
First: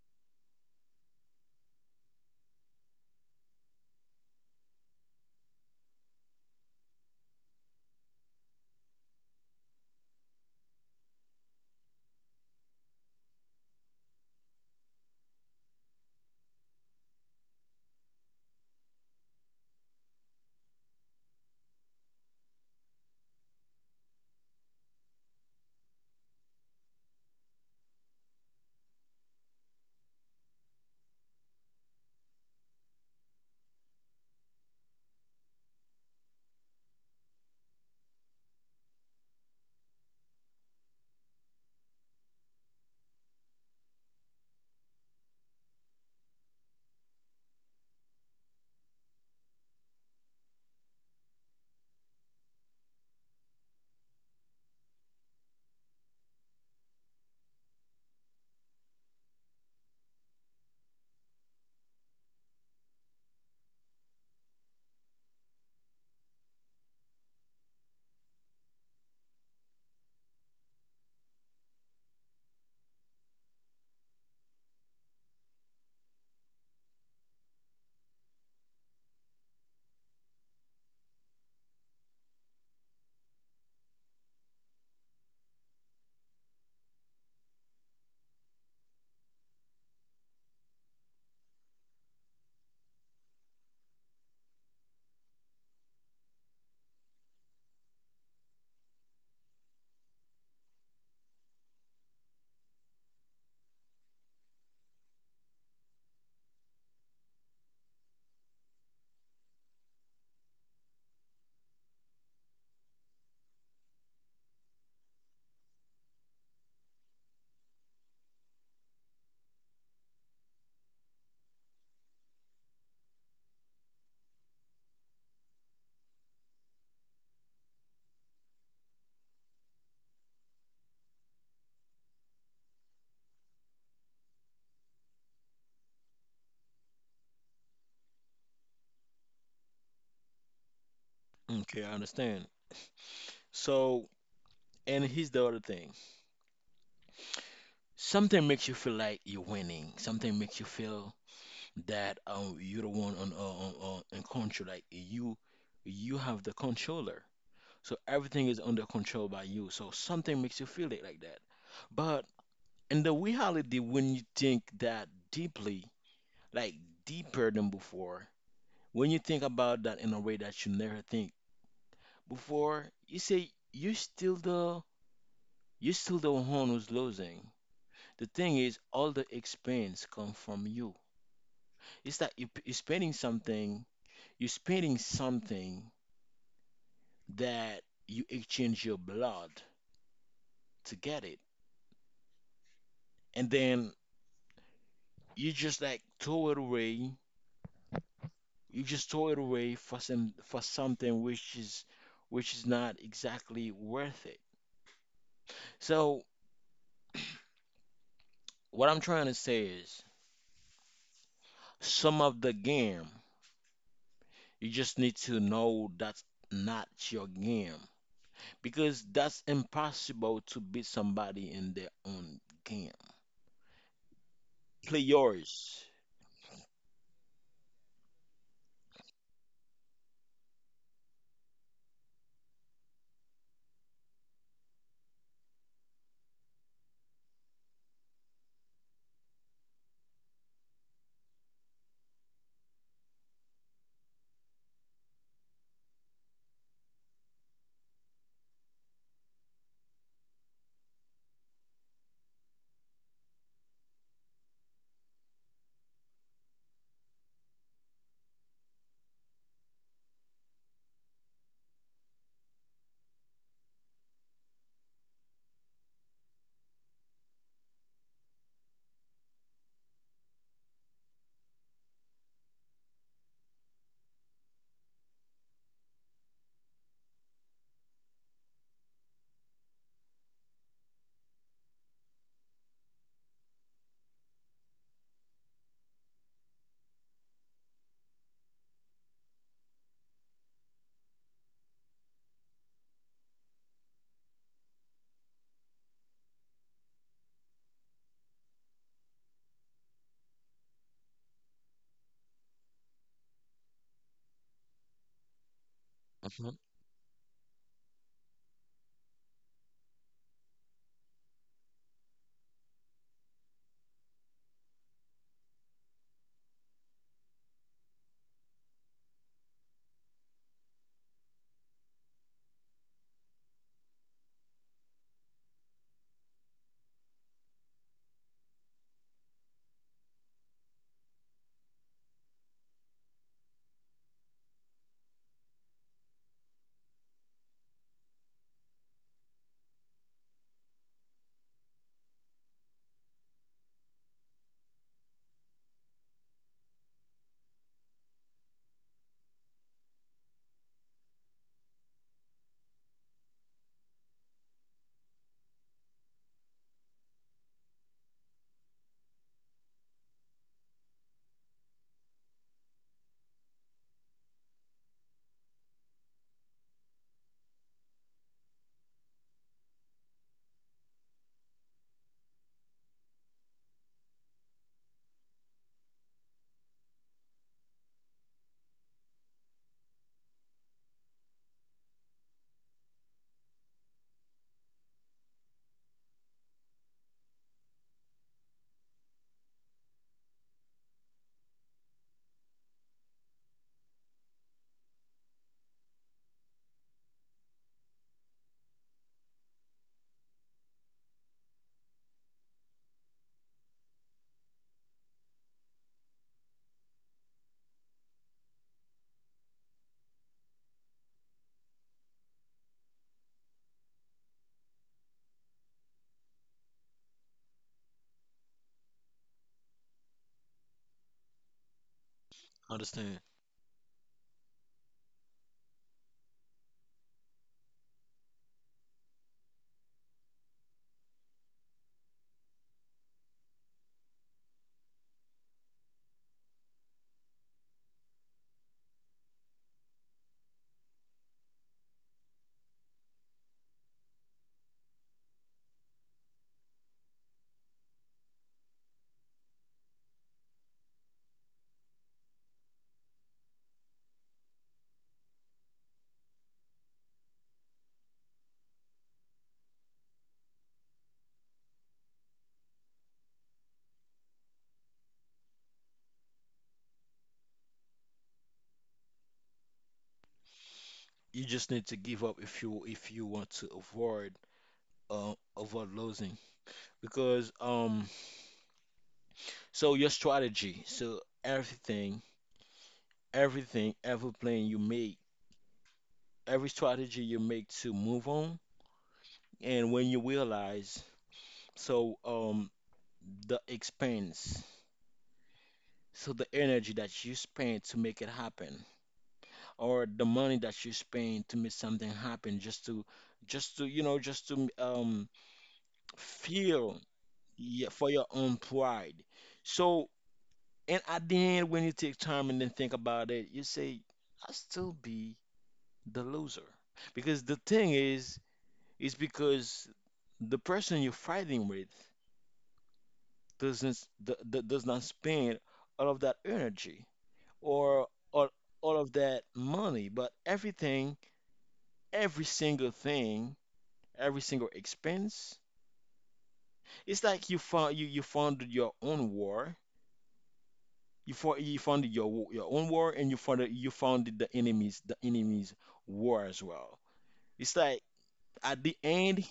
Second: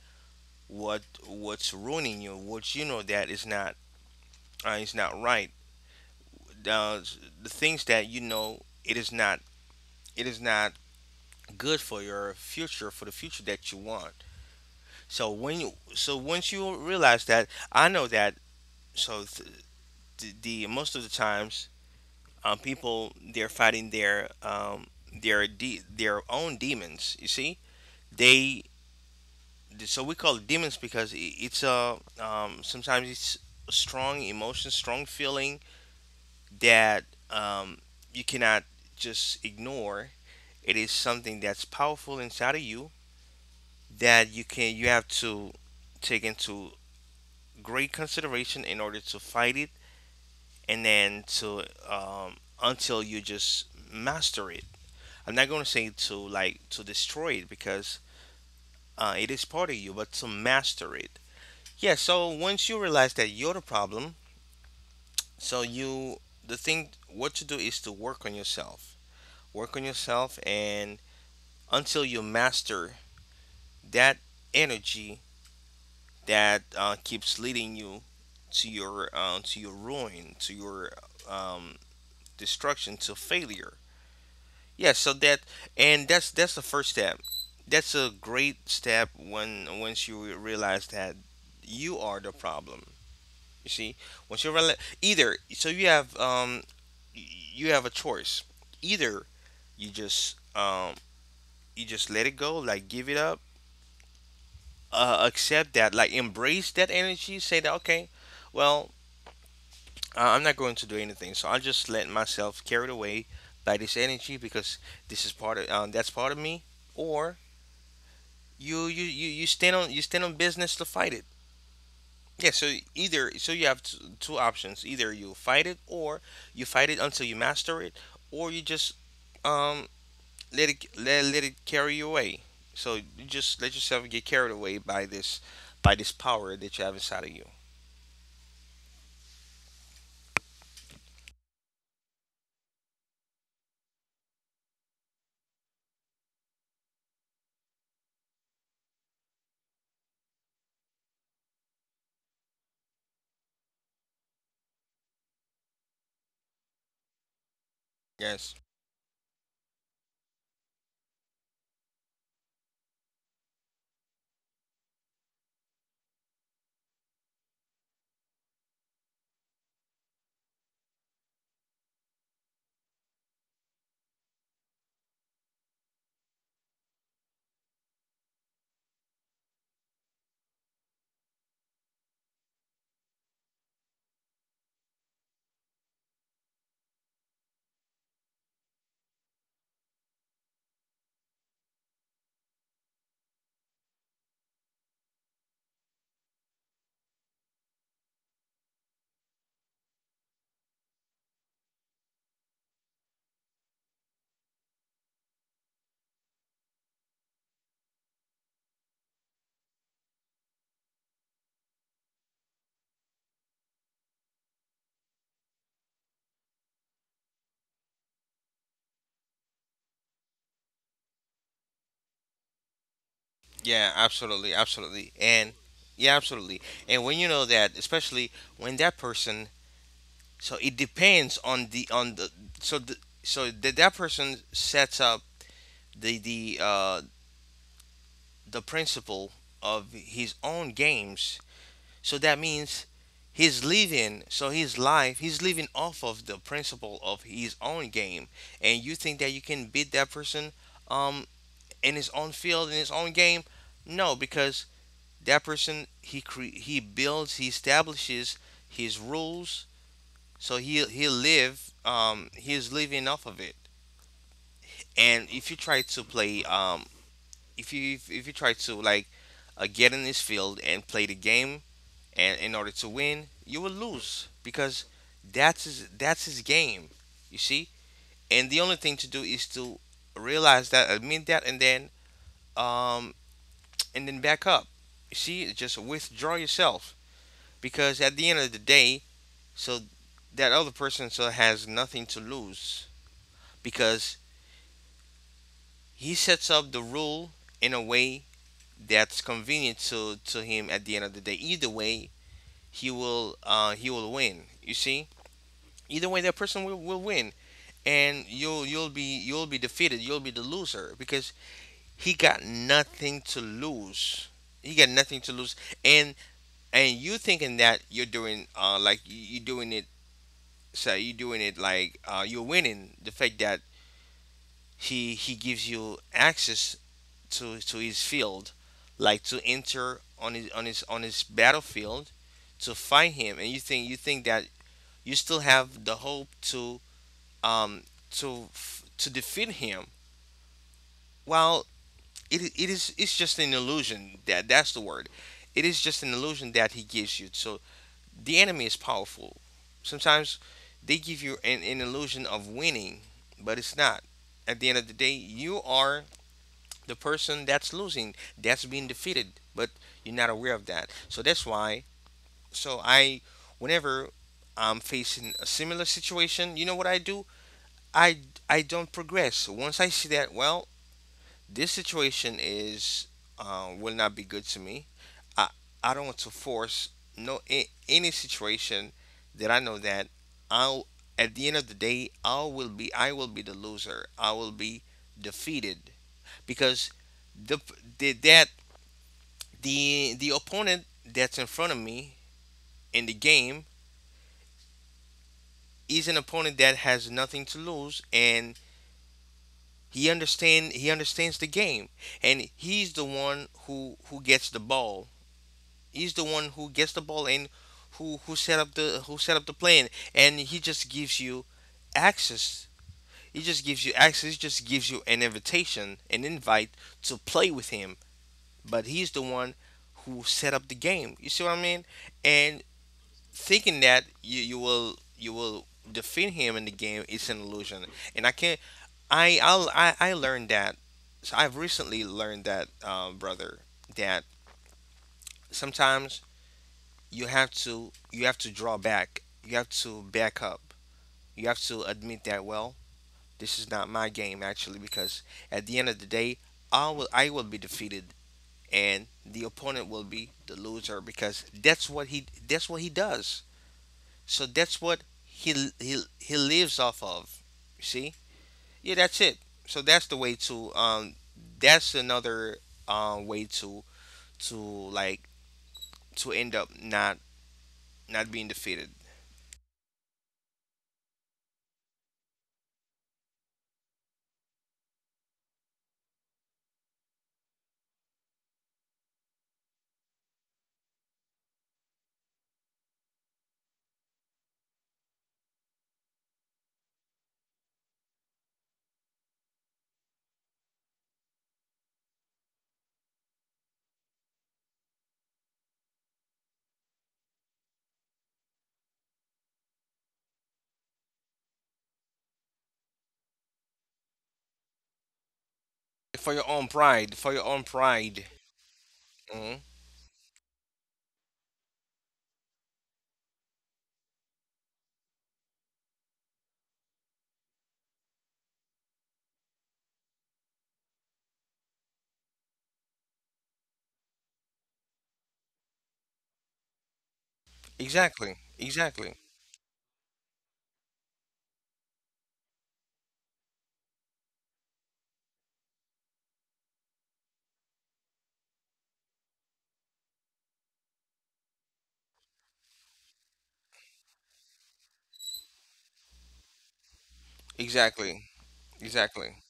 B: what what's ruining you, what you know that is not right, uh, the things that you know it is not good for your future, for the future that you want. So when you, so once you realize that, I know that, so th- the most of the times people they're fighting their their own demons, you see. They, so we call it demons because it's a, sometimes it's a strong emotion, strong feeling that um, you cannot just ignore. It is something that's powerful inside of you that you can you have to take into great consideration in order to fight it, and then to until you just master it. I'm not going to say to like to destroy it because it is part of you, but to master it. Yeah, so once you realize that you're the problem, so you, the thing what to do is to work on yourself. Work on yourself and until you master that energy that keeps leading you to your ruin, to your um, destruction, to failure. Yeah, so that, and that's the first step. That's a great step when once you realize that you are the problem. You see, once you realize, either so you have y- you have a choice. Either you just um you just let it go, like give it up, accept that, like embrace that energy, say that okay, well I'm not going to do anything. So I just let myself carried away by this energy because this is part of that's part of me. Or you stand on business to fight it. Yeah. So either, so you have two options. Either you fight it, or you fight it until you master it, or you just um let it let it carry you away. So you just let yourself get carried away by this power that you have inside of you.
A: Okay, I understand. So and here's the other thing. Something makes you feel like you're winning. Something makes you feel that you're the one on in control. Like you have the controller. So everything
B: Yes.
A: is under control by you. So something makes you feel it like that. But in the reality, when you think that deeply, like deeper than before, when you think about that in a way that you never think before, you say you're still the one who's losing. The thing is, all the expense come from you. It's that you're spending something that you exchange your blood to get it, and then you just like throw it away. You just throw it away for something which is not exactly worth it. So what I'm trying to say is some of the game you just need to know that's not your game because that's impossible to beat somebody in their own game.
B: Yeah, absolutely,
A: Play
B: absolutely, and
A: yours.
B: yeah, absolutely. And when you know that, especially when that person, so it depends on the so the, so that that person sets up the the uh, the principle of his own games. So that means he's living. So his life, he's living off of the principle of his own game. And you think that you can beat that person um in his own field, in his own game? No, because that person he builds he establishes his rules, so he live he is living off of it, and if you try to play if you try to like get in this field and play the game and in order to win you will lose because that's his game, you see. And the only thing to do is to realize that, admit that, um and then back up, you see, just withdraw yourself, because at the end of the day, so that other person so has nothing to lose because he sets up the rule in a way that's convenient to him at the end of the day. Either way, he will win. You see, either way, that
A: Hmm.
B: person will win, and you'll be you'll be defeated. You'll be the loser because he got nothing to lose. He got nothing to lose, and and you thinking that you're doing you're doing it, so you're doing it like you're winning, the fact that he gives you access to his field, like to enter on his battlefield to fight him, and you think that you still have the hope um to to defeat him, well it's just an illusion, that that's the word, it is just an illusion that he gives you. So the enemy is powerful, sometimes they give you an illusion of winning, but it's not. At the end of the day, you are the person that's losing, that's being defeated, but you're not aware of that. So that's why. So I, whenever I'm facing a similar situation, you know what I do? I I don't progress. So once I see that, well, this situation is will not be good to me. I I don't want to force no a- any situation that I know that I'll at the end of the day I will be the loser. I will be defeated, because the, the that the opponent that's in front of me in the game is an opponent that has nothing to lose, and he understands the game, and he's the one who gets the ball. He's the one who gets the ball and who set up the who set up the plan, and he just gives you access. He just gives you access, he just gives you an invitation, an invite to play with him. But he's the one who set up the game. You see what I mean? And
A: Understand.
B: thinking that you will defeat him in the game is an illusion. And I can't, I learned that, so I've recently learned that, brother, that sometimes you have to draw back, you have to back up, you have to admit that, well, this is not my game, actually, because at the end of the day I will I will be defeated, and the opponent will be the loser, because that's what he does. So that's what he lives off of. You see? Yeah, that's it. So that's the way to that's another way to like to end up not not being defeated.
A: You just need to give up if you want to avoid avoid losing because so your strategy, so everything, every plan you make, every strategy you make to move on, and when you realize, so the expense, so the energy that you spend to make it happen, or the money that you spend to make something happen, just to you know, just to
B: For your own
A: feel,
B: pride, for your own
A: yeah, for
B: pride.
A: your own pride.
B: Hmm.
A: So and at the end, when you take time and then think about it, you say, I still be the loser. Because the thing is, because the person you're fighting with doesn't s- d- d- does not spend all of that energy or
B: Exactly.
A: all
B: Exactly.
A: of that money, but everything, every single thing, every single expense, it's like you founded your own war. You founded your your own war, and you founded the enemies, the enemies' war as well. It's like
B: Exactly.
A: at the
B: Exactly.
A: end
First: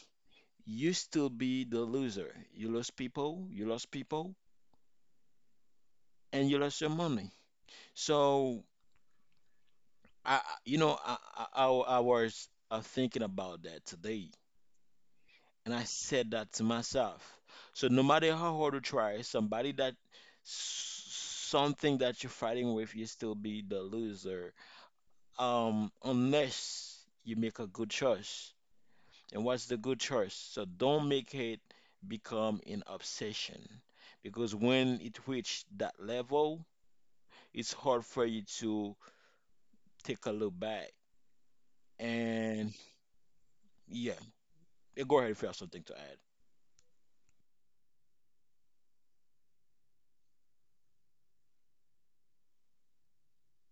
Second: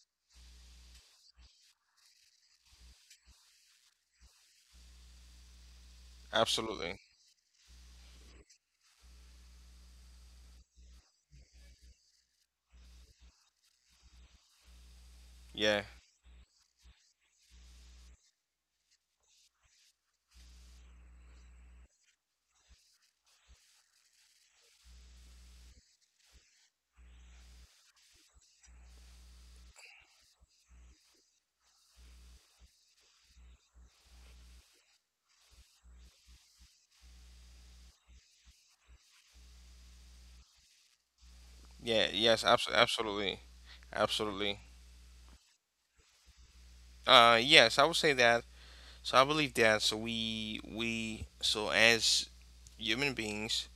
A: you still be the loser. You lose people, and you lose your
B: Absolutely.
A: money. So you know, I was thinking about that today, and
B: Yeah.
A: I said that to myself. So no matter how hard you try, somebody that something that you're fighting with, you still be the loser, unless you make a good choice. And what's the good choice? So don't make it become an obsession because when it reaches that level, it's hard for you to take a look back.
B: Yeah. Yes,
A: And
B: absolutely.
A: yeah,
B: Absolutely.
A: yeah, go ahead if you have something to add.
B: Yes, I would say that. So I believe that, so we so as human beings,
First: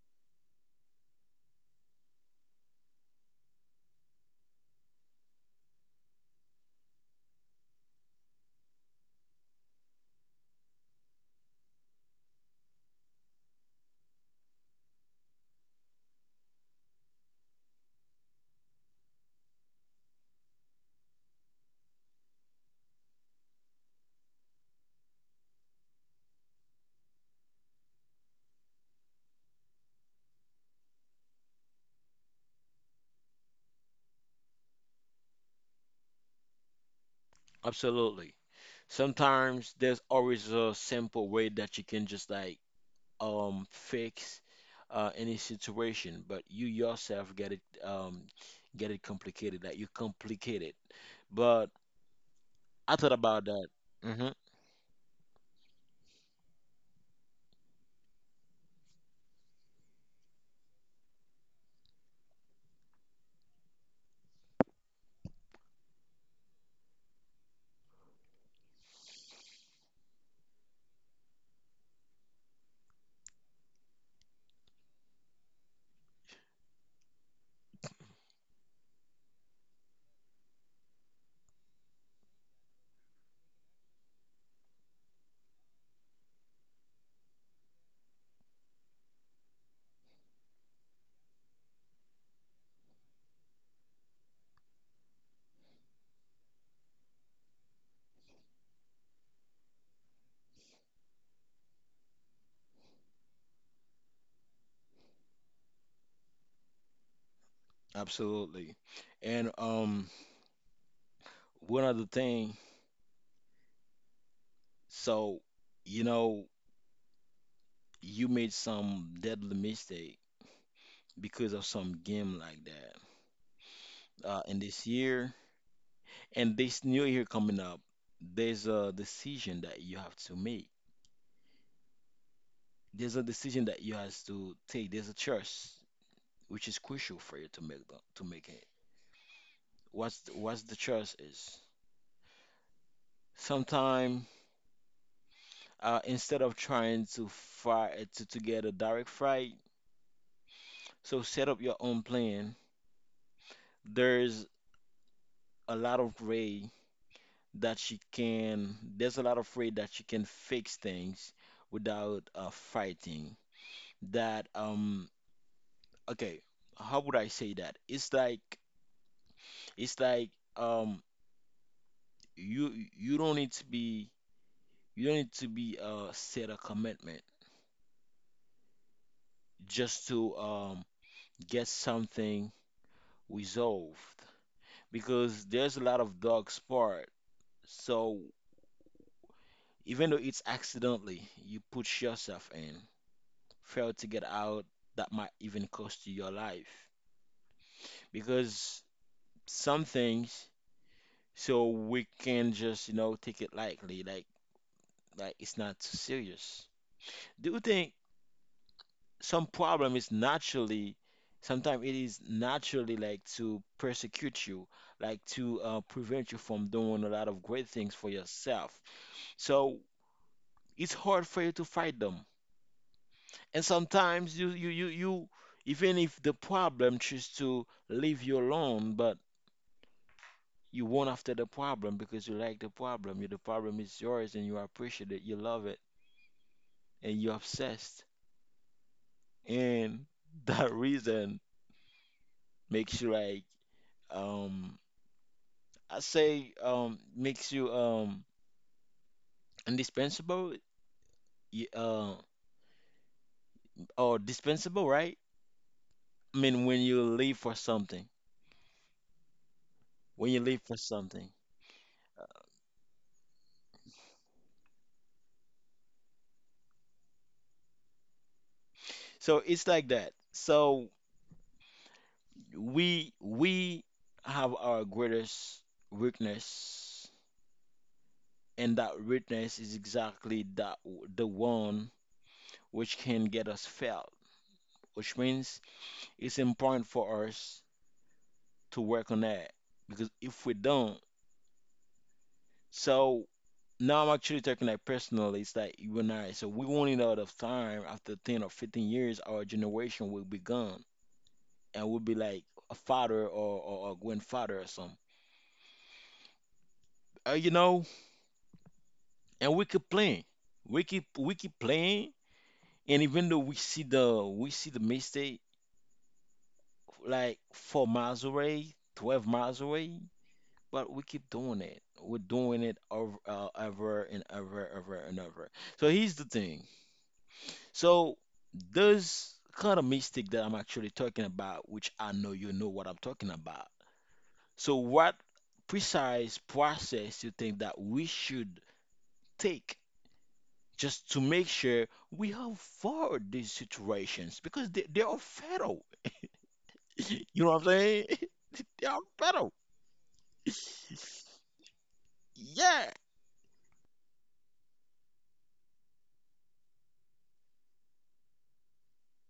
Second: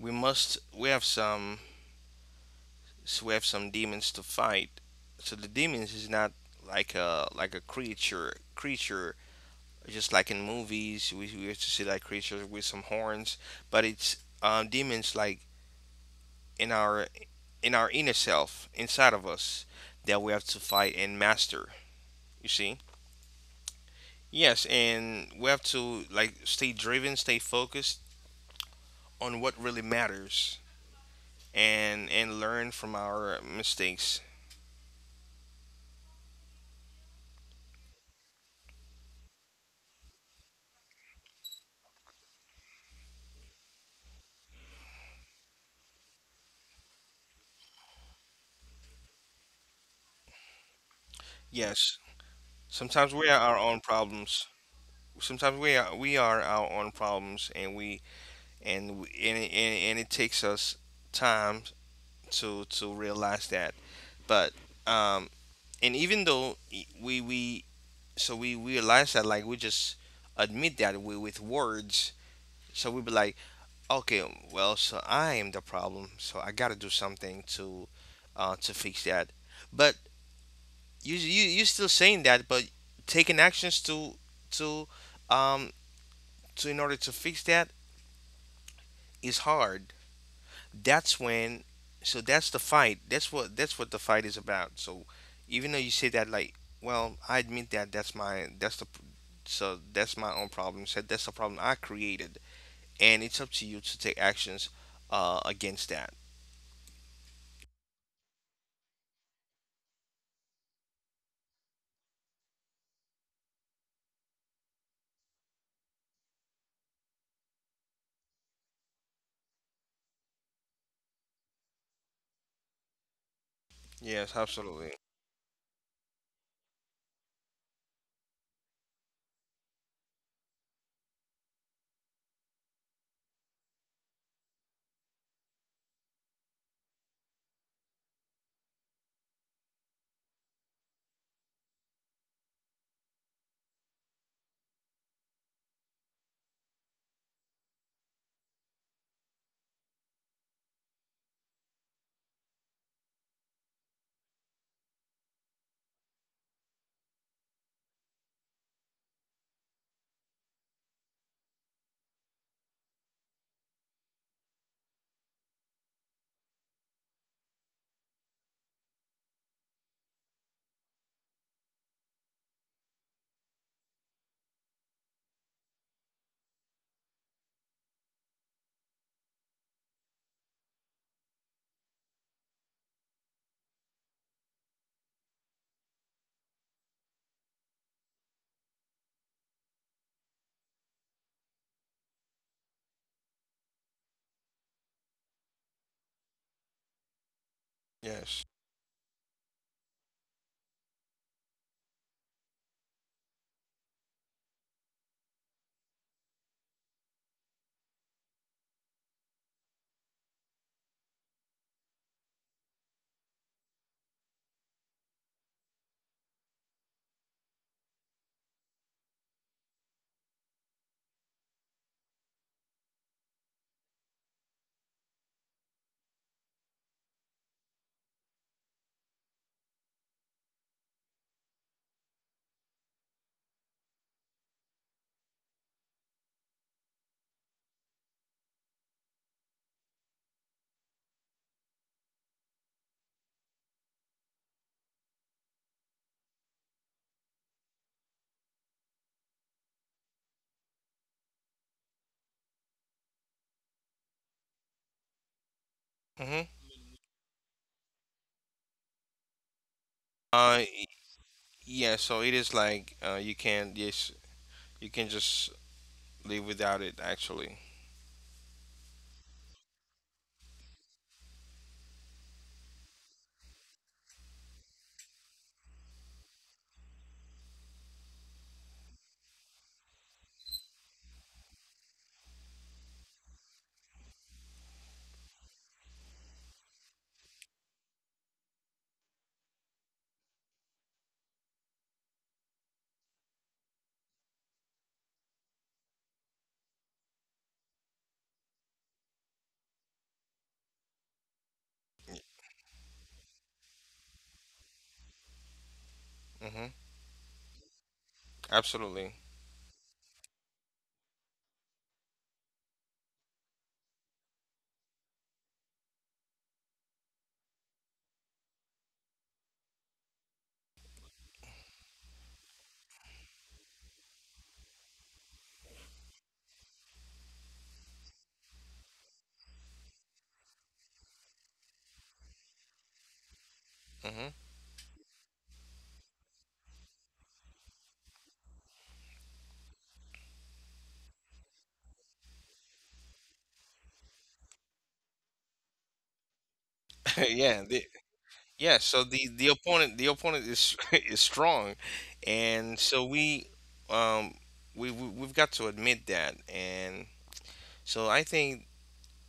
B: we have some so we have some demons to fight. So the demons is not like a creature, just like in movies we used to see, like, creatures with some horns, but it's demons like in our in our inner self, inside of us, that we have to fight and master. You see? Yes, and we have to, like, stay driven, stay focused on what really matters, and learn from our mistakes.
A: Absolutely. Sometimes there's always a simple way that you can just like fix any situation, but you yourself get it complicated, like you complicate it. But
B: Yes.
A: I thought
B: Sometimes we are
A: about
B: our own
A: that.
B: problems. Sometimes we are our own problems, and and it takes us time to realize that. But um, and even though we realize that, like, we just admit that, with words. So we be like, okay, well, so I am the problem, so I gotta do something to fix that. But you still saying that, but taking actions to um so in order to fix that is hard. That's when that's the fight. That's what the fight is about. So even though you say that, like, well, I admit that that's my own problem. Said that's the problem I created, and it's up to you to take actions against that.
A: Absolutely. And one other thing, so you know, you made some deadly mistake because of some game like that.
B: Yes,
A: And this
B: absolutely.
A: year, and this new year coming up, there's a decision that you have to make. There's a decision that you has to take. There's a choice which is crucial for you to make to make it. What's what's the choice is? Sometime, instead of trying to to get a direct flight, so set up your own plan. There's a lot of way that she can, there's a lot of way that she can fix things without fighting. That okay, how would I say that? It's like um you you don't need to be set a commitment just to get something resolved because there's a lot of dog part. So even though it's accidentally, you put yourself in, fail to get out, that might even cost you your life.
B: Yes.
A: Because some things, so we can just, you know, take it lightly, like it's not too serious. Do you think some problem is naturally, sometimes it is naturally like to persecute you, like to prevent you from doing a lot of great things for yourself. So it's hard for you to fight them. And sometimes you you you you even if the problem choose to leave you alone, but you won't after the problem because you like the problem. You, the problem is yours and you appreciate it, you love it, and you're obsessed. And [LAUGHS] that reason makes you like um I say makes you indispensable, y- uh or dispensable, right? I
B: Mhm.
A: mean when you leave for something. When you leave
B: Uh
A: for
B: y-
A: something.
B: yeah, so it is like, you can, yes, you can just live without it, actually.
A: So it's like that. So we have our greatest weakness, and that weakness is exactly that the one which can get us failed, which means it's important for us to work on that because if we don't, so now I'm actually talking like personally, it's like you and I, so we won't in out of time after 10 or 15 years, our generation will be gone and we'll be like a father, or grandfather or something.
B: Mhm.
A: You know,
B: Absolutely.
A: and we keep playing. We keep playing, and even though we see the mistake like 4 miles away, 12 miles away, but we keep doing it. We're doing it over ever and ever, ever and ever. So here's the thing. So those kind of mistake that I'm actually talking about, which I know you know what I'm talking about.
B: Mhm.
A: So what precise process you think that we should take just to make sure we avoid these situations because they are fatal.
B: [LAUGHS]
A: [LAUGHS] You know what I'm
B: Yeah,
A: saying? [LAUGHS]
B: yeah,
A: They are
B: so
A: fatal.
B: the opponent is [LAUGHS] is
A: [LAUGHS]
B: strong, and
A: Yeah.
B: so um we've got to admit that, and so I think,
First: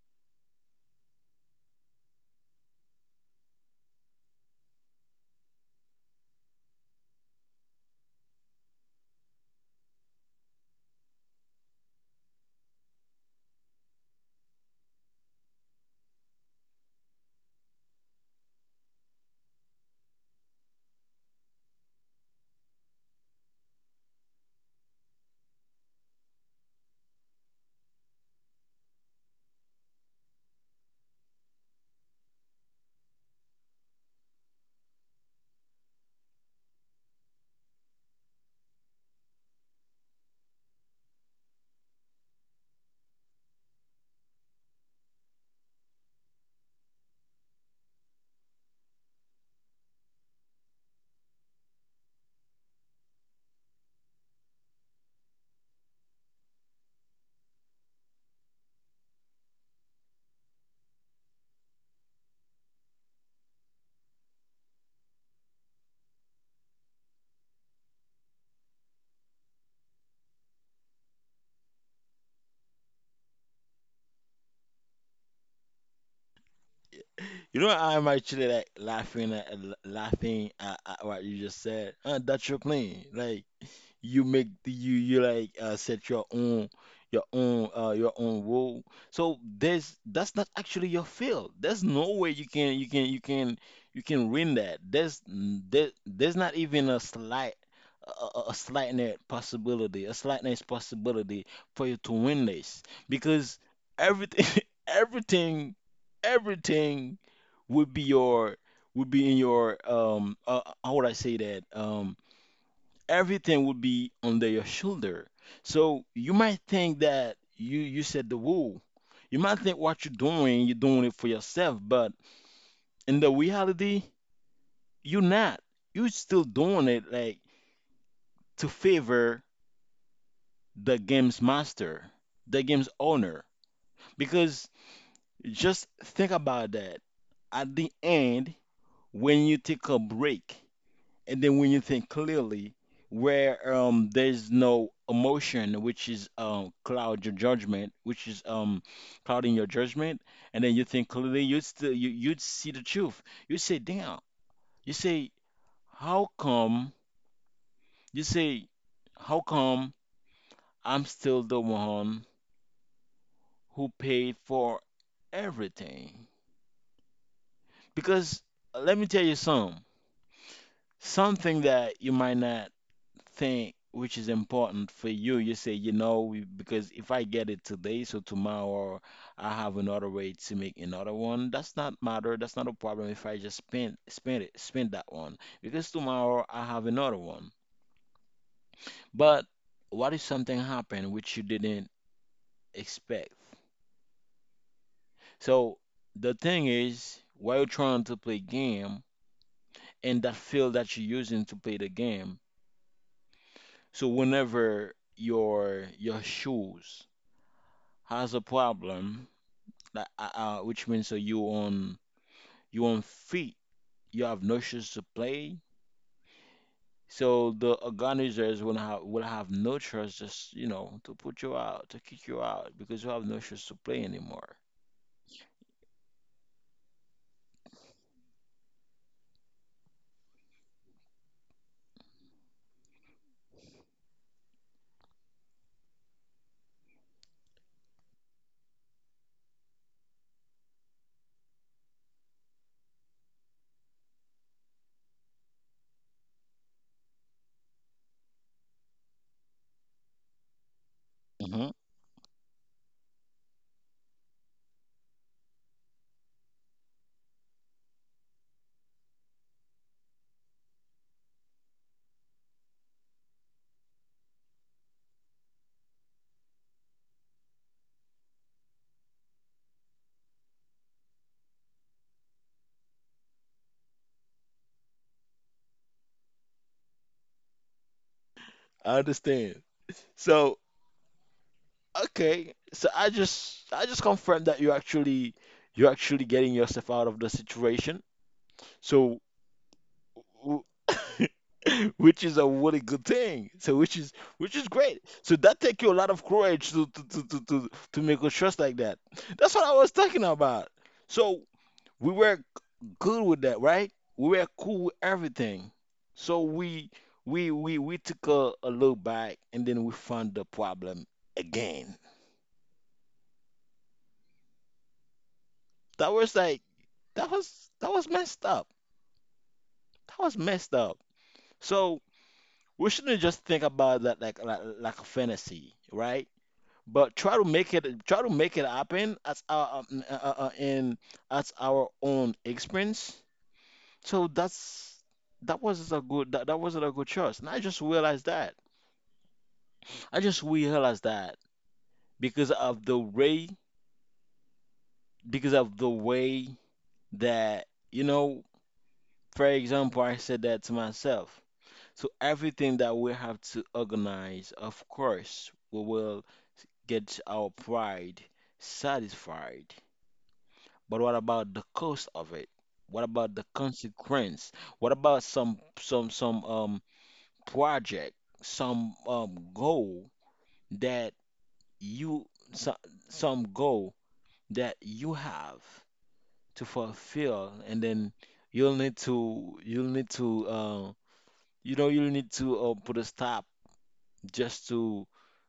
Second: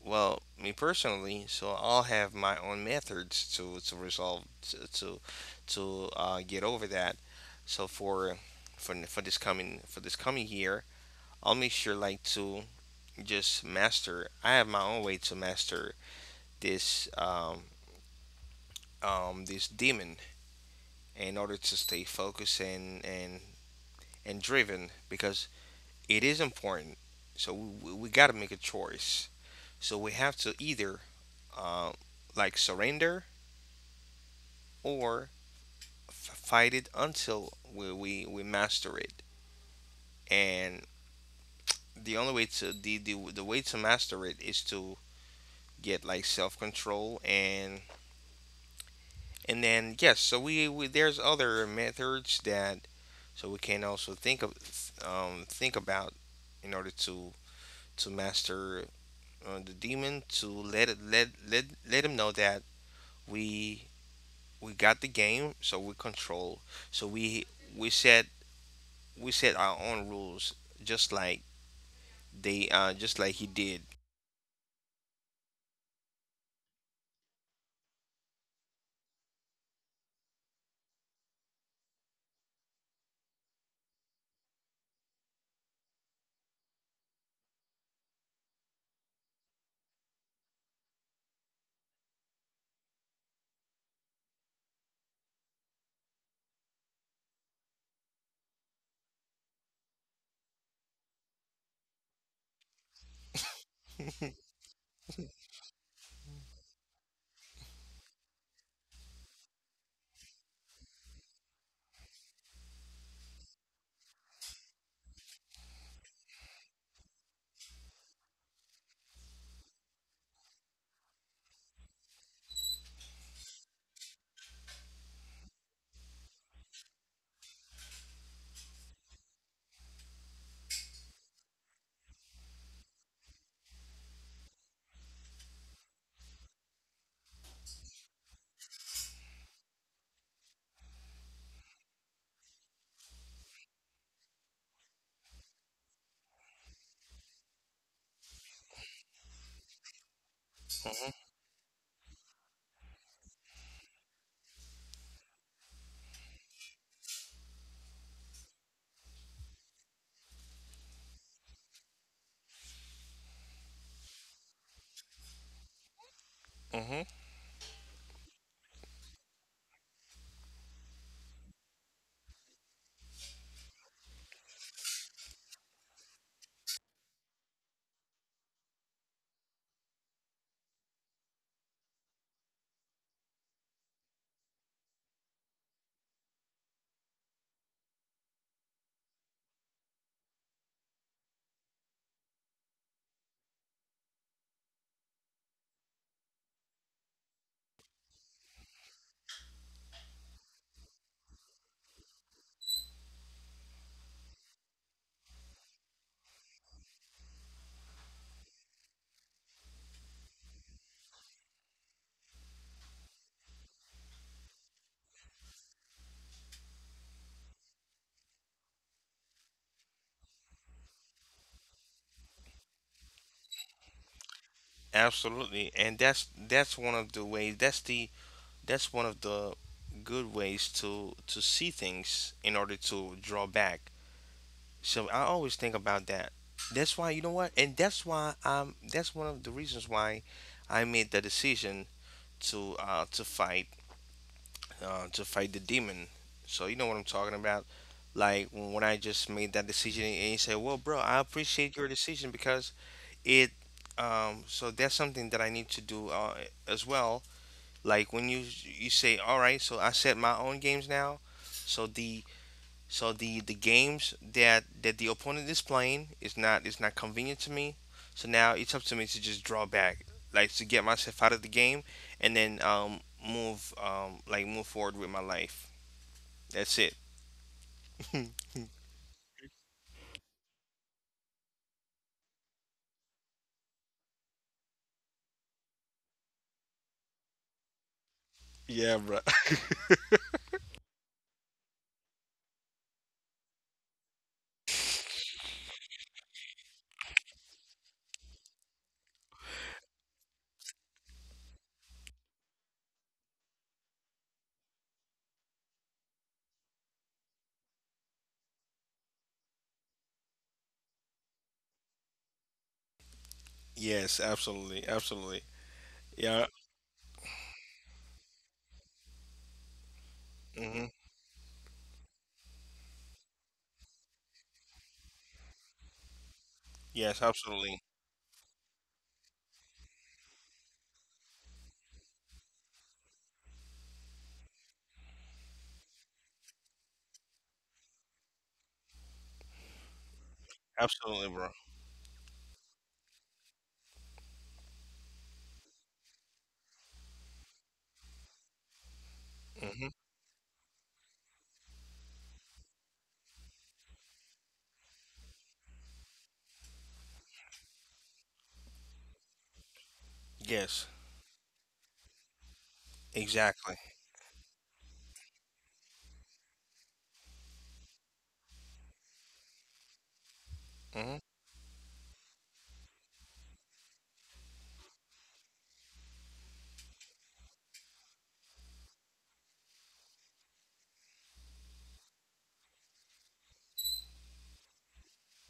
B: well, me personally, so I'll have my own methods to resolve, to to, to get over that. So for this coming year, I'll make sure, like, to just master. I have my own way to master this um this demon, in order to stay focused and and driven, because it is important. So we got to make a choice. So we have to either, uh, like, surrender, or fight it until we master it. And the way to master it is to get, like, self control and then, yes. So we there's other methods that, we can also think about, in order to master, the demon, to let it, let let let him know that we we got the game, so we control. So we set we set our own rules, just like they just like he did.
A: You know, I'm actually like laughing at laughing at what you just said. That's your plan. Like you like set your own your own rule. So there's that's not actually your field. There's no way you can win that. There's not even a slight net possibility, a slight net possibility for you to win this because
B: Hmm.
A: everything [LAUGHS] everything everything would be your would be in your how would I say that, everything would be under your shoulder. So you might think that you set the rule. You might think what you're doing it for yourself, but in the reality, you're not. You're still doing it like to favor the game's master, the game's owner. Because just think about that. At the end, when you take a break, and then when you think clearly, where there's no emotion, which is cloud your judgment, which is clouding your judgment, and then you think clearly, you'd see the truth. You say, damn. You say, how come? You say, how come I'm still the one who paid for everything?
B: Hmm.
A: Because let me tell you something that you might not thing which is important for you. You say, you know, we, because if I get it today, so tomorrow I have another way to make another one. That's not matter, that's not a problem if I just spend that one because tomorrow I have another one. But what if something happened which you didn't expect? So the thing is while you're trying to play game and that field that you're using to play the game, so whenever your shoes has a problem. Like, which means so you on feet. You have no shoes to play. So the organizers will have no choice, just you know, to put you out, to kick you out because you have no shoes to play anymore.
B: Absolutely, and that's one of the ways. That's one of the good ways to see things, in order to draw back. So I always think about that. That's why, you know what? And that's why, that's one of the reasons why I made the decision to uh to fight to fight the demon. So you know what I'm talking about? Like when I just made that decision, and you say, "Well, bro, I
A: Hmm.
B: appreciate your decision because it so that's something that I need to do, as well." Like when you say, "All right, so I set my own games now." So the games that the opponent is playing is not convenient to me. So now it's up to me to just draw back, like, to get myself out of the game, and then move forward with my life. That's it. [LAUGHS]
A: I understand. So okay, so I just confirmed that you're actually getting yourself out of the situation.
B: Yeah, bro.
A: So [COUGHS] w- [LAUGHS] which is a really good thing. So which is great. So that take you a lot of courage to to make a trust like that. That's what I was talking about. So we were g- good with that, right? We were cool with everything. So we we took a look back and then we found the problem again.
B: Yes, absolutely, absolutely.
A: That was
B: Yeah.
A: like that was messed up. That was messed
B: Hmm.
A: up. So we shouldn't just think about that like like a fantasy, right? But
B: Yes, absolutely,
A: try to make it happen as our in as our own experience. So that was a good that, that wasn't a good choice, and I just realized that. I just realized
B: absolutely,
A: that
B: bro.
A: because of the way because of the way that you know. For
B: Hmm.
A: example, I said that to myself. So everything that we have to organize, of course, we will gets our pride satisfied.
B: Yes,
A: But what about the cost of it? What about the
B: exactly.
A: consequence? What about some project, some goal that
B: Hmm.
A: you some, some goal that you have to fulfill, and then you'll need to you know you'll need to put a stop just to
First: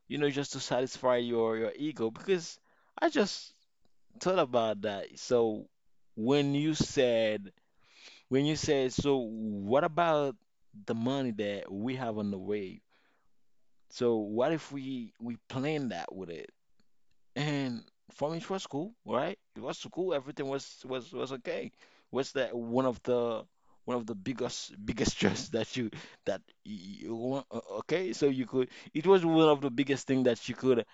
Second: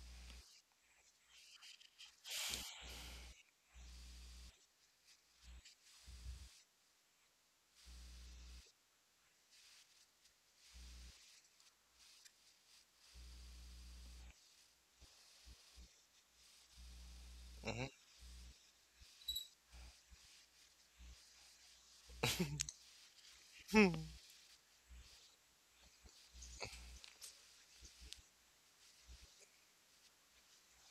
A: you know just to satisfy your ego because I just thought about that. So when you said when you said so what about the money that we have on the way? So what if we plan that with it? And for me it was cool, right? It was cool, everything was okay. What's that one of the
B: Hmm.
A: biggest [LAUGHS] stress that you okay so you could it was one of the biggest thing that you could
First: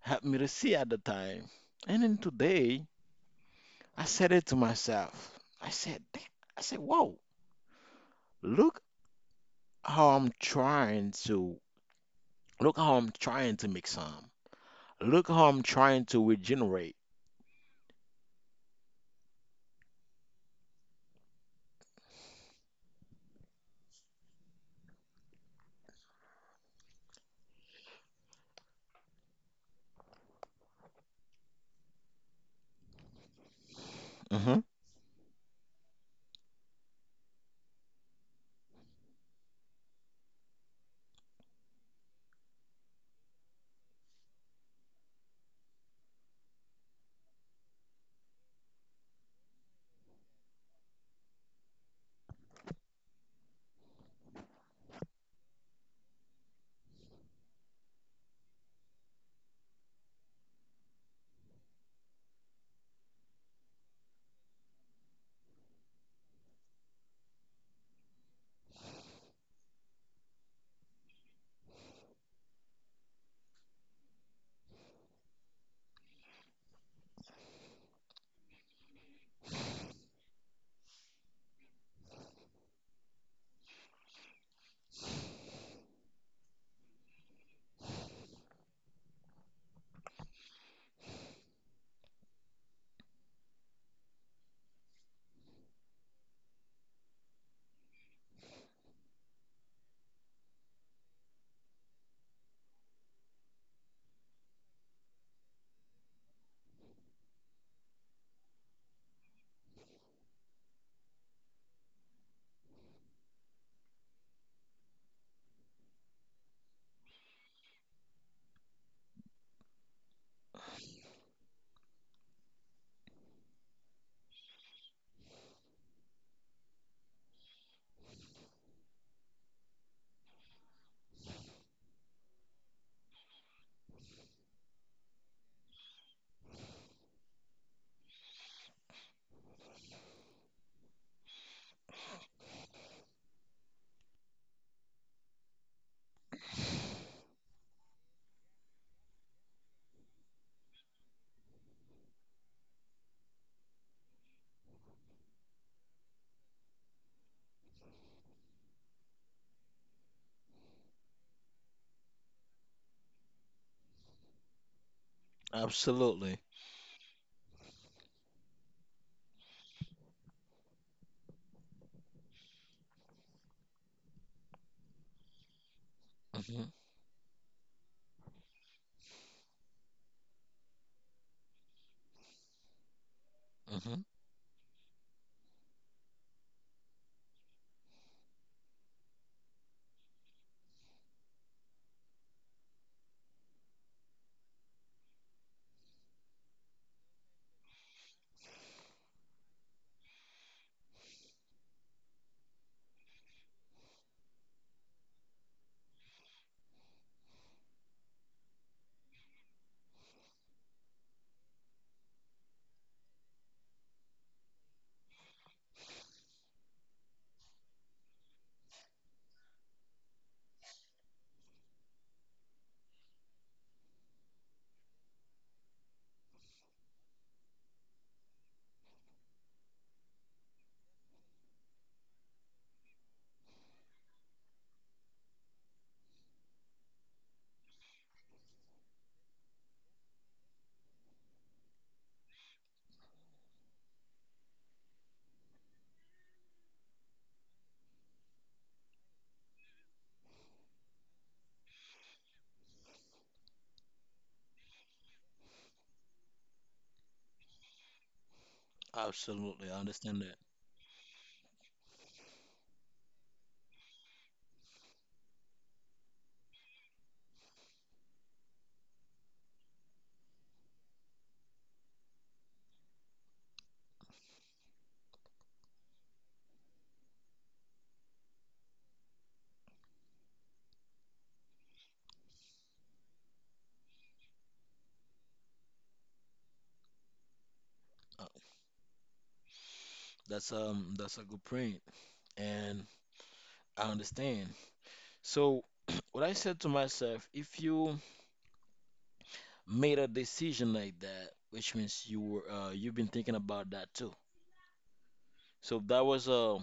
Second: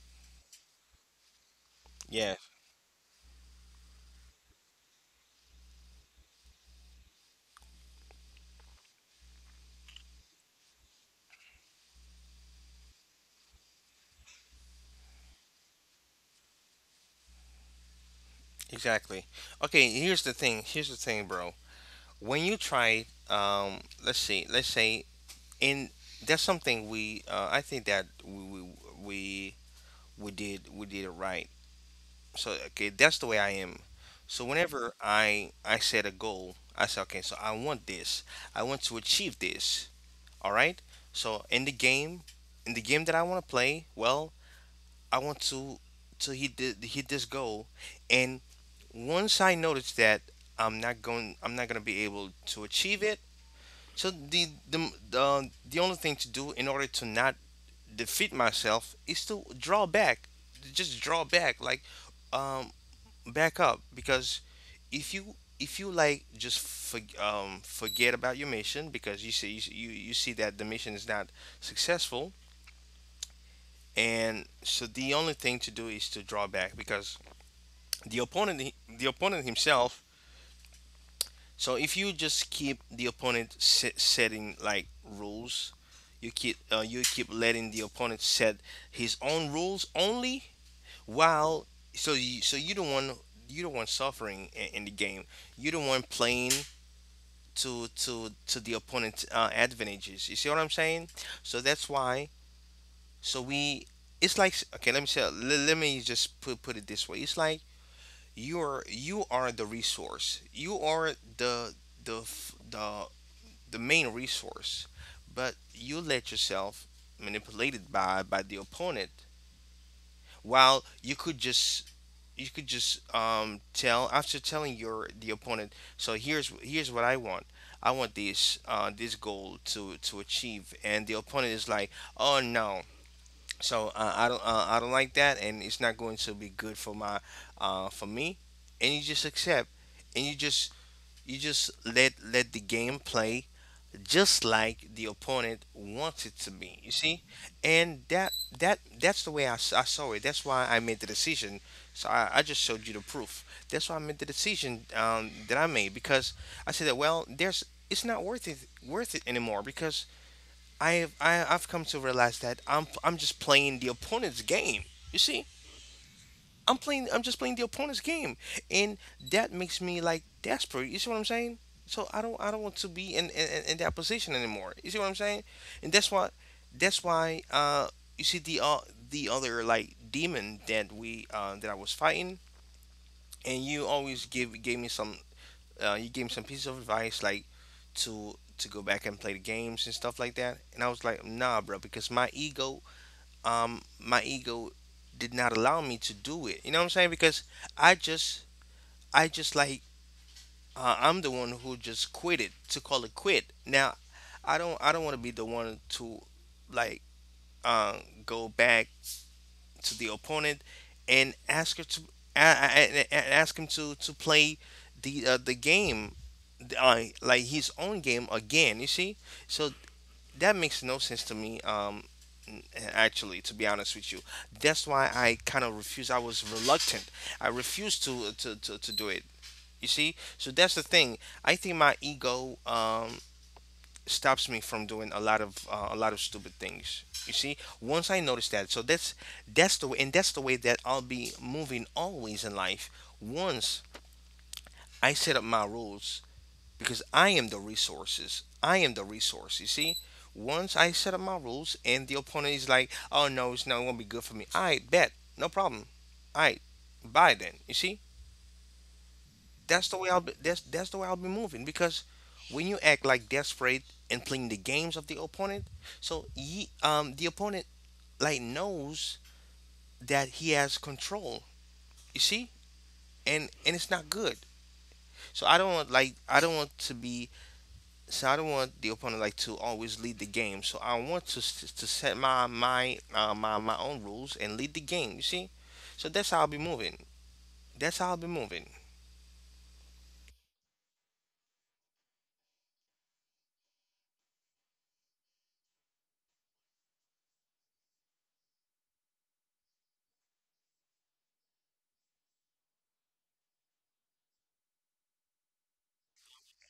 A: help me to see at the time and
B: [LAUGHS]
A: then
B: Yes,
A: today I said it to myself. I said, "Damn." I said, whoa, look how I'm trying to, look how I'm trying to make some. Look how I'm trying to regenerate.
B: exactly. Okay, here's the thing. Here's the thing, bro. When you try, let's see, let's say, in that's something we, I think that we we did it right. So, okay, that's the way I am. So
A: Hmm.
B: whenever I set a goal, I say, okay, so I want this, I want to achieve this, all right. So in the game that I want to play, well, I want to hit this goal. And once I notice that I'm not going to be able to achieve it, so the only thing to do in order to not defeat myself is to draw back, just draw back, like, um back up, because, if you if you like just forget about your mission, because you see that the mission is not successful, and so the only thing to do is to draw back, because the opponent the opponent himself. So if you just keep the opponent, setting, like, rules, you keep, you keep letting the opponent set his own rules only, while so you don't want, suffering in the game. You don't want playing to the opponent's, advantages. You see what I'm saying? So that's why. So we It's like, okay. Let me say. Let me just put it this way. It's like you are the resource. You are the the f- the main resource, but you let yourself manipulated by the opponent. While you could just, tell, after telling your the opponent, so here's what I want. I want this goal to achieve, and the opponent is like, oh no, I don't like that, and it's not going to be good for my for me, and you just accept, and you just let the game play, just like the opponent wants it to be. You see, and that's the way I saw it. That's why I made the decision. So I just showed you the proof. That's why I made the decision, that I made, because I said that, well, there's it's not worth it, anymore, because I've come to realize that I'm just playing the opponent's game. You see?
A: Absolutely.
B: I'm just playing the opponent's game, and that makes me, like, desperate. You see what I'm saying? I don't want to be in that position anymore. You see what I'm saying? And that's why.
A: Hmm.
B: That's why. You see the, the other, like, demon that we that I was fighting, and you
A: Hmm.
B: always give gave me some. You gave me some piece of advice, like, to go back and play the games and stuff like that. And I was like, nah, bro, because my ego did not allow me to do it. You know what I'm saying? Because I just, I just, like, I'm the one who just quit it, to call it quit. Now, I don't want to be the one to, like, uh, go back to the opponent and ask her to, a- a- ask him to play the, the game, like his own game again. You see? So that makes no sense to me, n- actually, to be honest with you, that's why I kind of refuse I was reluctant I refused to do it. You see, so that's the thing. I think my ego, stops me from doing a lot of, a lot of stupid things. You see, once I notice that. So that's the way, and that's the way that I'll be moving, always, in life. Once I set up my rules, because I am the resources. I am the resource. You see, once I set up my rules and the opponent is like, oh no, it's not gonna be good for me. I bet, no problem. I buy then. You see,
A: Absolutely. I
B: that's the way I'll
A: understand
B: be.
A: that.
B: That's the way I'll be moving, because when you act, like, desperate and playing the games of the opponent, so the opponent, like, knows that he has control. You see. And it's not good. So I don't want the opponent, like, to always lead the game. So I want to set my, my own rules and lead the game. You see, so that's how I'll be moving. That's how I'll be
A: Uh,
B: moving.
A: That's a good point, and I understand. So [CLEARS THROAT] what I said to myself, if you made a decision like that, which means you were you've been thinking about that too. So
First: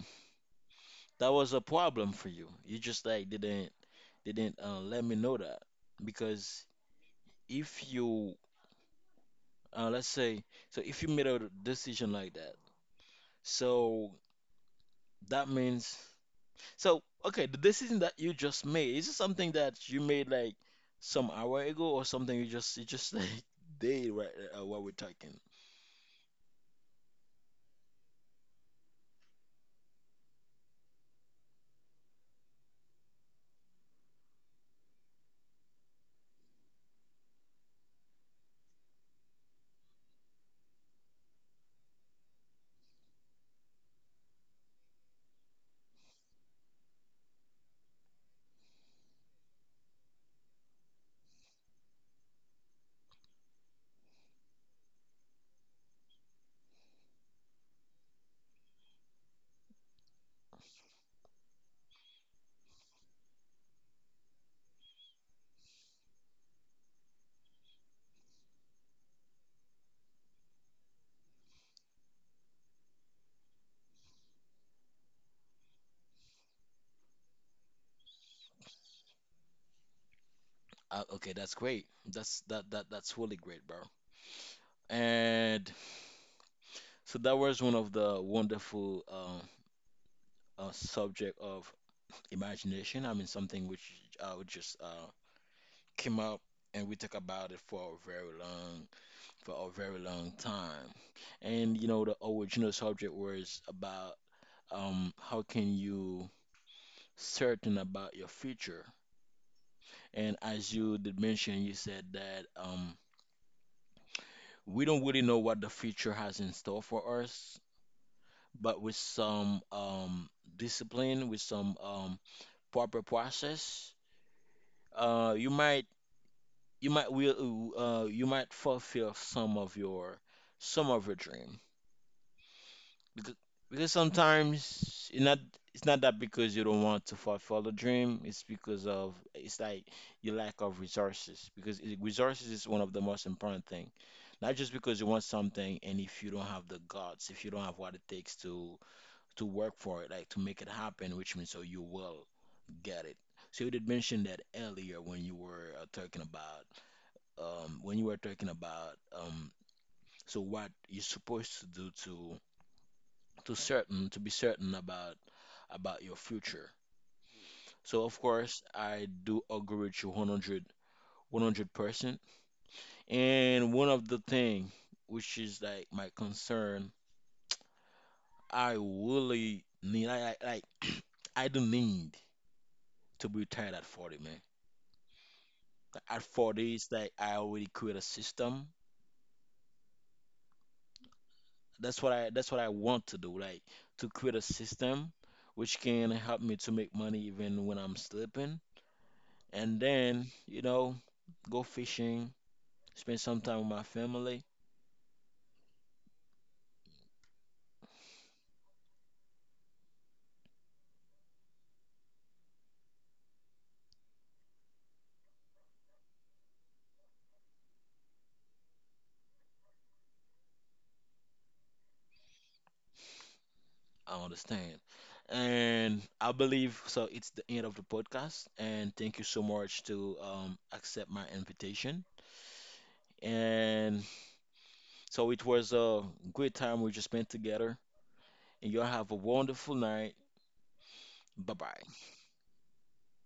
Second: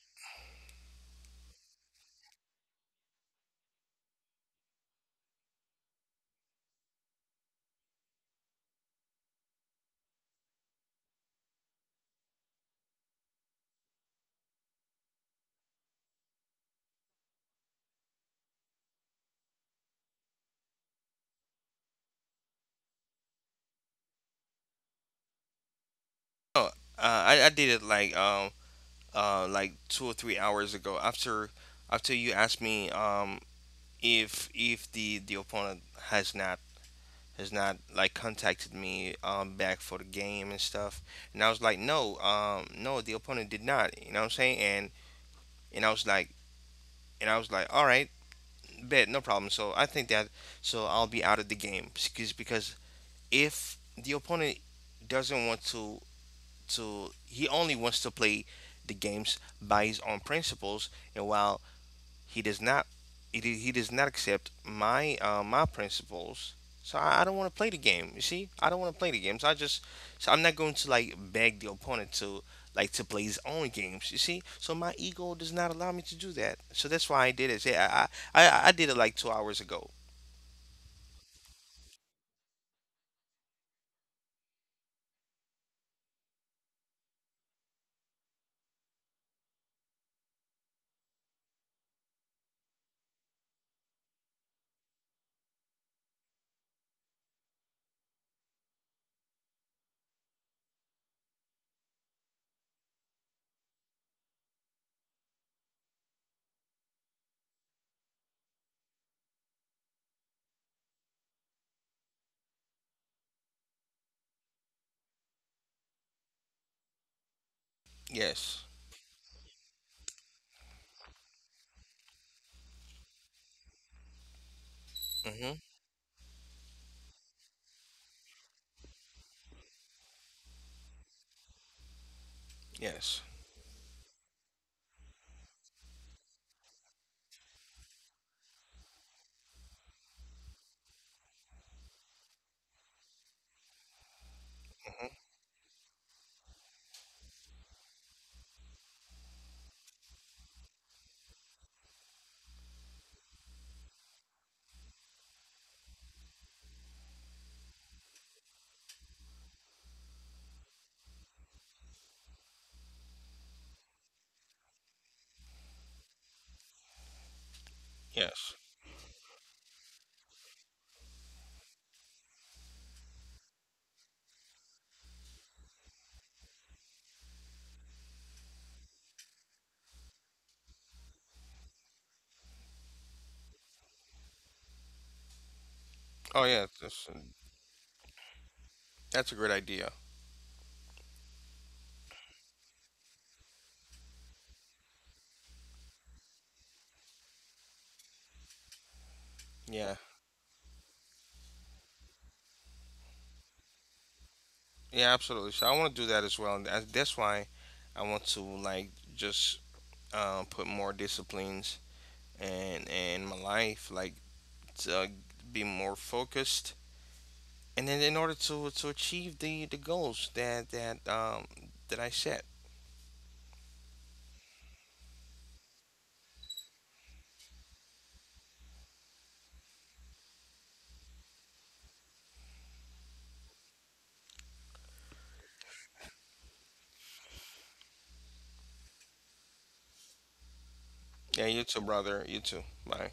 A: that was a problem for you. You just like didn't let me know that because if you let's say, so if you made a decision like that, so that means so okay, the decision that you just made, is it something that you made like some hour ago or something you just [LAUGHS] like did right while we're talking.
B: Oh, I did it like, like, 2 or 3 hours ago, after you asked me, if the opponent has not, like, contacted me, back for the game and stuff, and I was like, no, no, the opponent did not. You know what I'm saying? And and I was like and I was like, all right. Bet, no problem. So I think that, I'll be out of the game, because if the opponent doesn't want to he only wants to play the games by his own principles, and while he does not he does not accept my principles, so I don't want to play the game. You see, I don't want to play the games, I just, so I'm not going to like beg the opponent to, like, to play his own games. You see, so my ego does not allow me to do that. So that's why I did it, yeah, I did it like 2 hours ago.
A: Okay, that's great. That's really great, bro. And so that was one of the wonderful subject of imagination. I mean, something which just came up, and we talk about it for a very long time. And you know, the original subject was about how can you certain about your future? And as you did mention, you said that we don't really know what the future has in store for us,
B: Yes.
A: but with some discipline, with some proper process, uh, you
B: Mm-hmm.
A: might you might will you might fulfill some of your dream
B: Yes.
A: because, because sometimes it's not that because you don't want to fulfill the dream, it's because of it's like your lack of resources because resources is one of the most important thing, not just because you want
B: Mm-hmm.
A: something and if you don't have the guts, if you don't have what it takes to work for it, like to make it happen, which means so you will get it. So you did mention that earlier when you were talking about um, when you were talking about um, so what you're supposed to do to certain to be certain about your future. So of
B: Yes.
A: course I do agree with you 100 100%. And one of the thing which is like my concern, I really need I like [CLEARS THROAT] I do need to be retired at 40, man. At
B: Oh yeah,
A: 40, it's like I already create a system.
B: that's a great idea.
A: That's what I want to do, like to create a system which can help me to make money even when I'm sleeping. And
B: Yeah,
A: then, you know, go fishing, spend some time with my family.
B: yeah, absolutely, so I want to do that as well, and that's why I want to, like, just, put more disciplines and in my life, like, to, be more focused, and then, in order to achieve the goals that I set.
A: I understand. And I believe so it's the end of the podcast, and thank you so much to accept my invitation. And so it was a great time we just spent together, and y'all have a wonderful night. Bye
B: Yeah, you too,
A: bye.
B: brother. You too. Bye.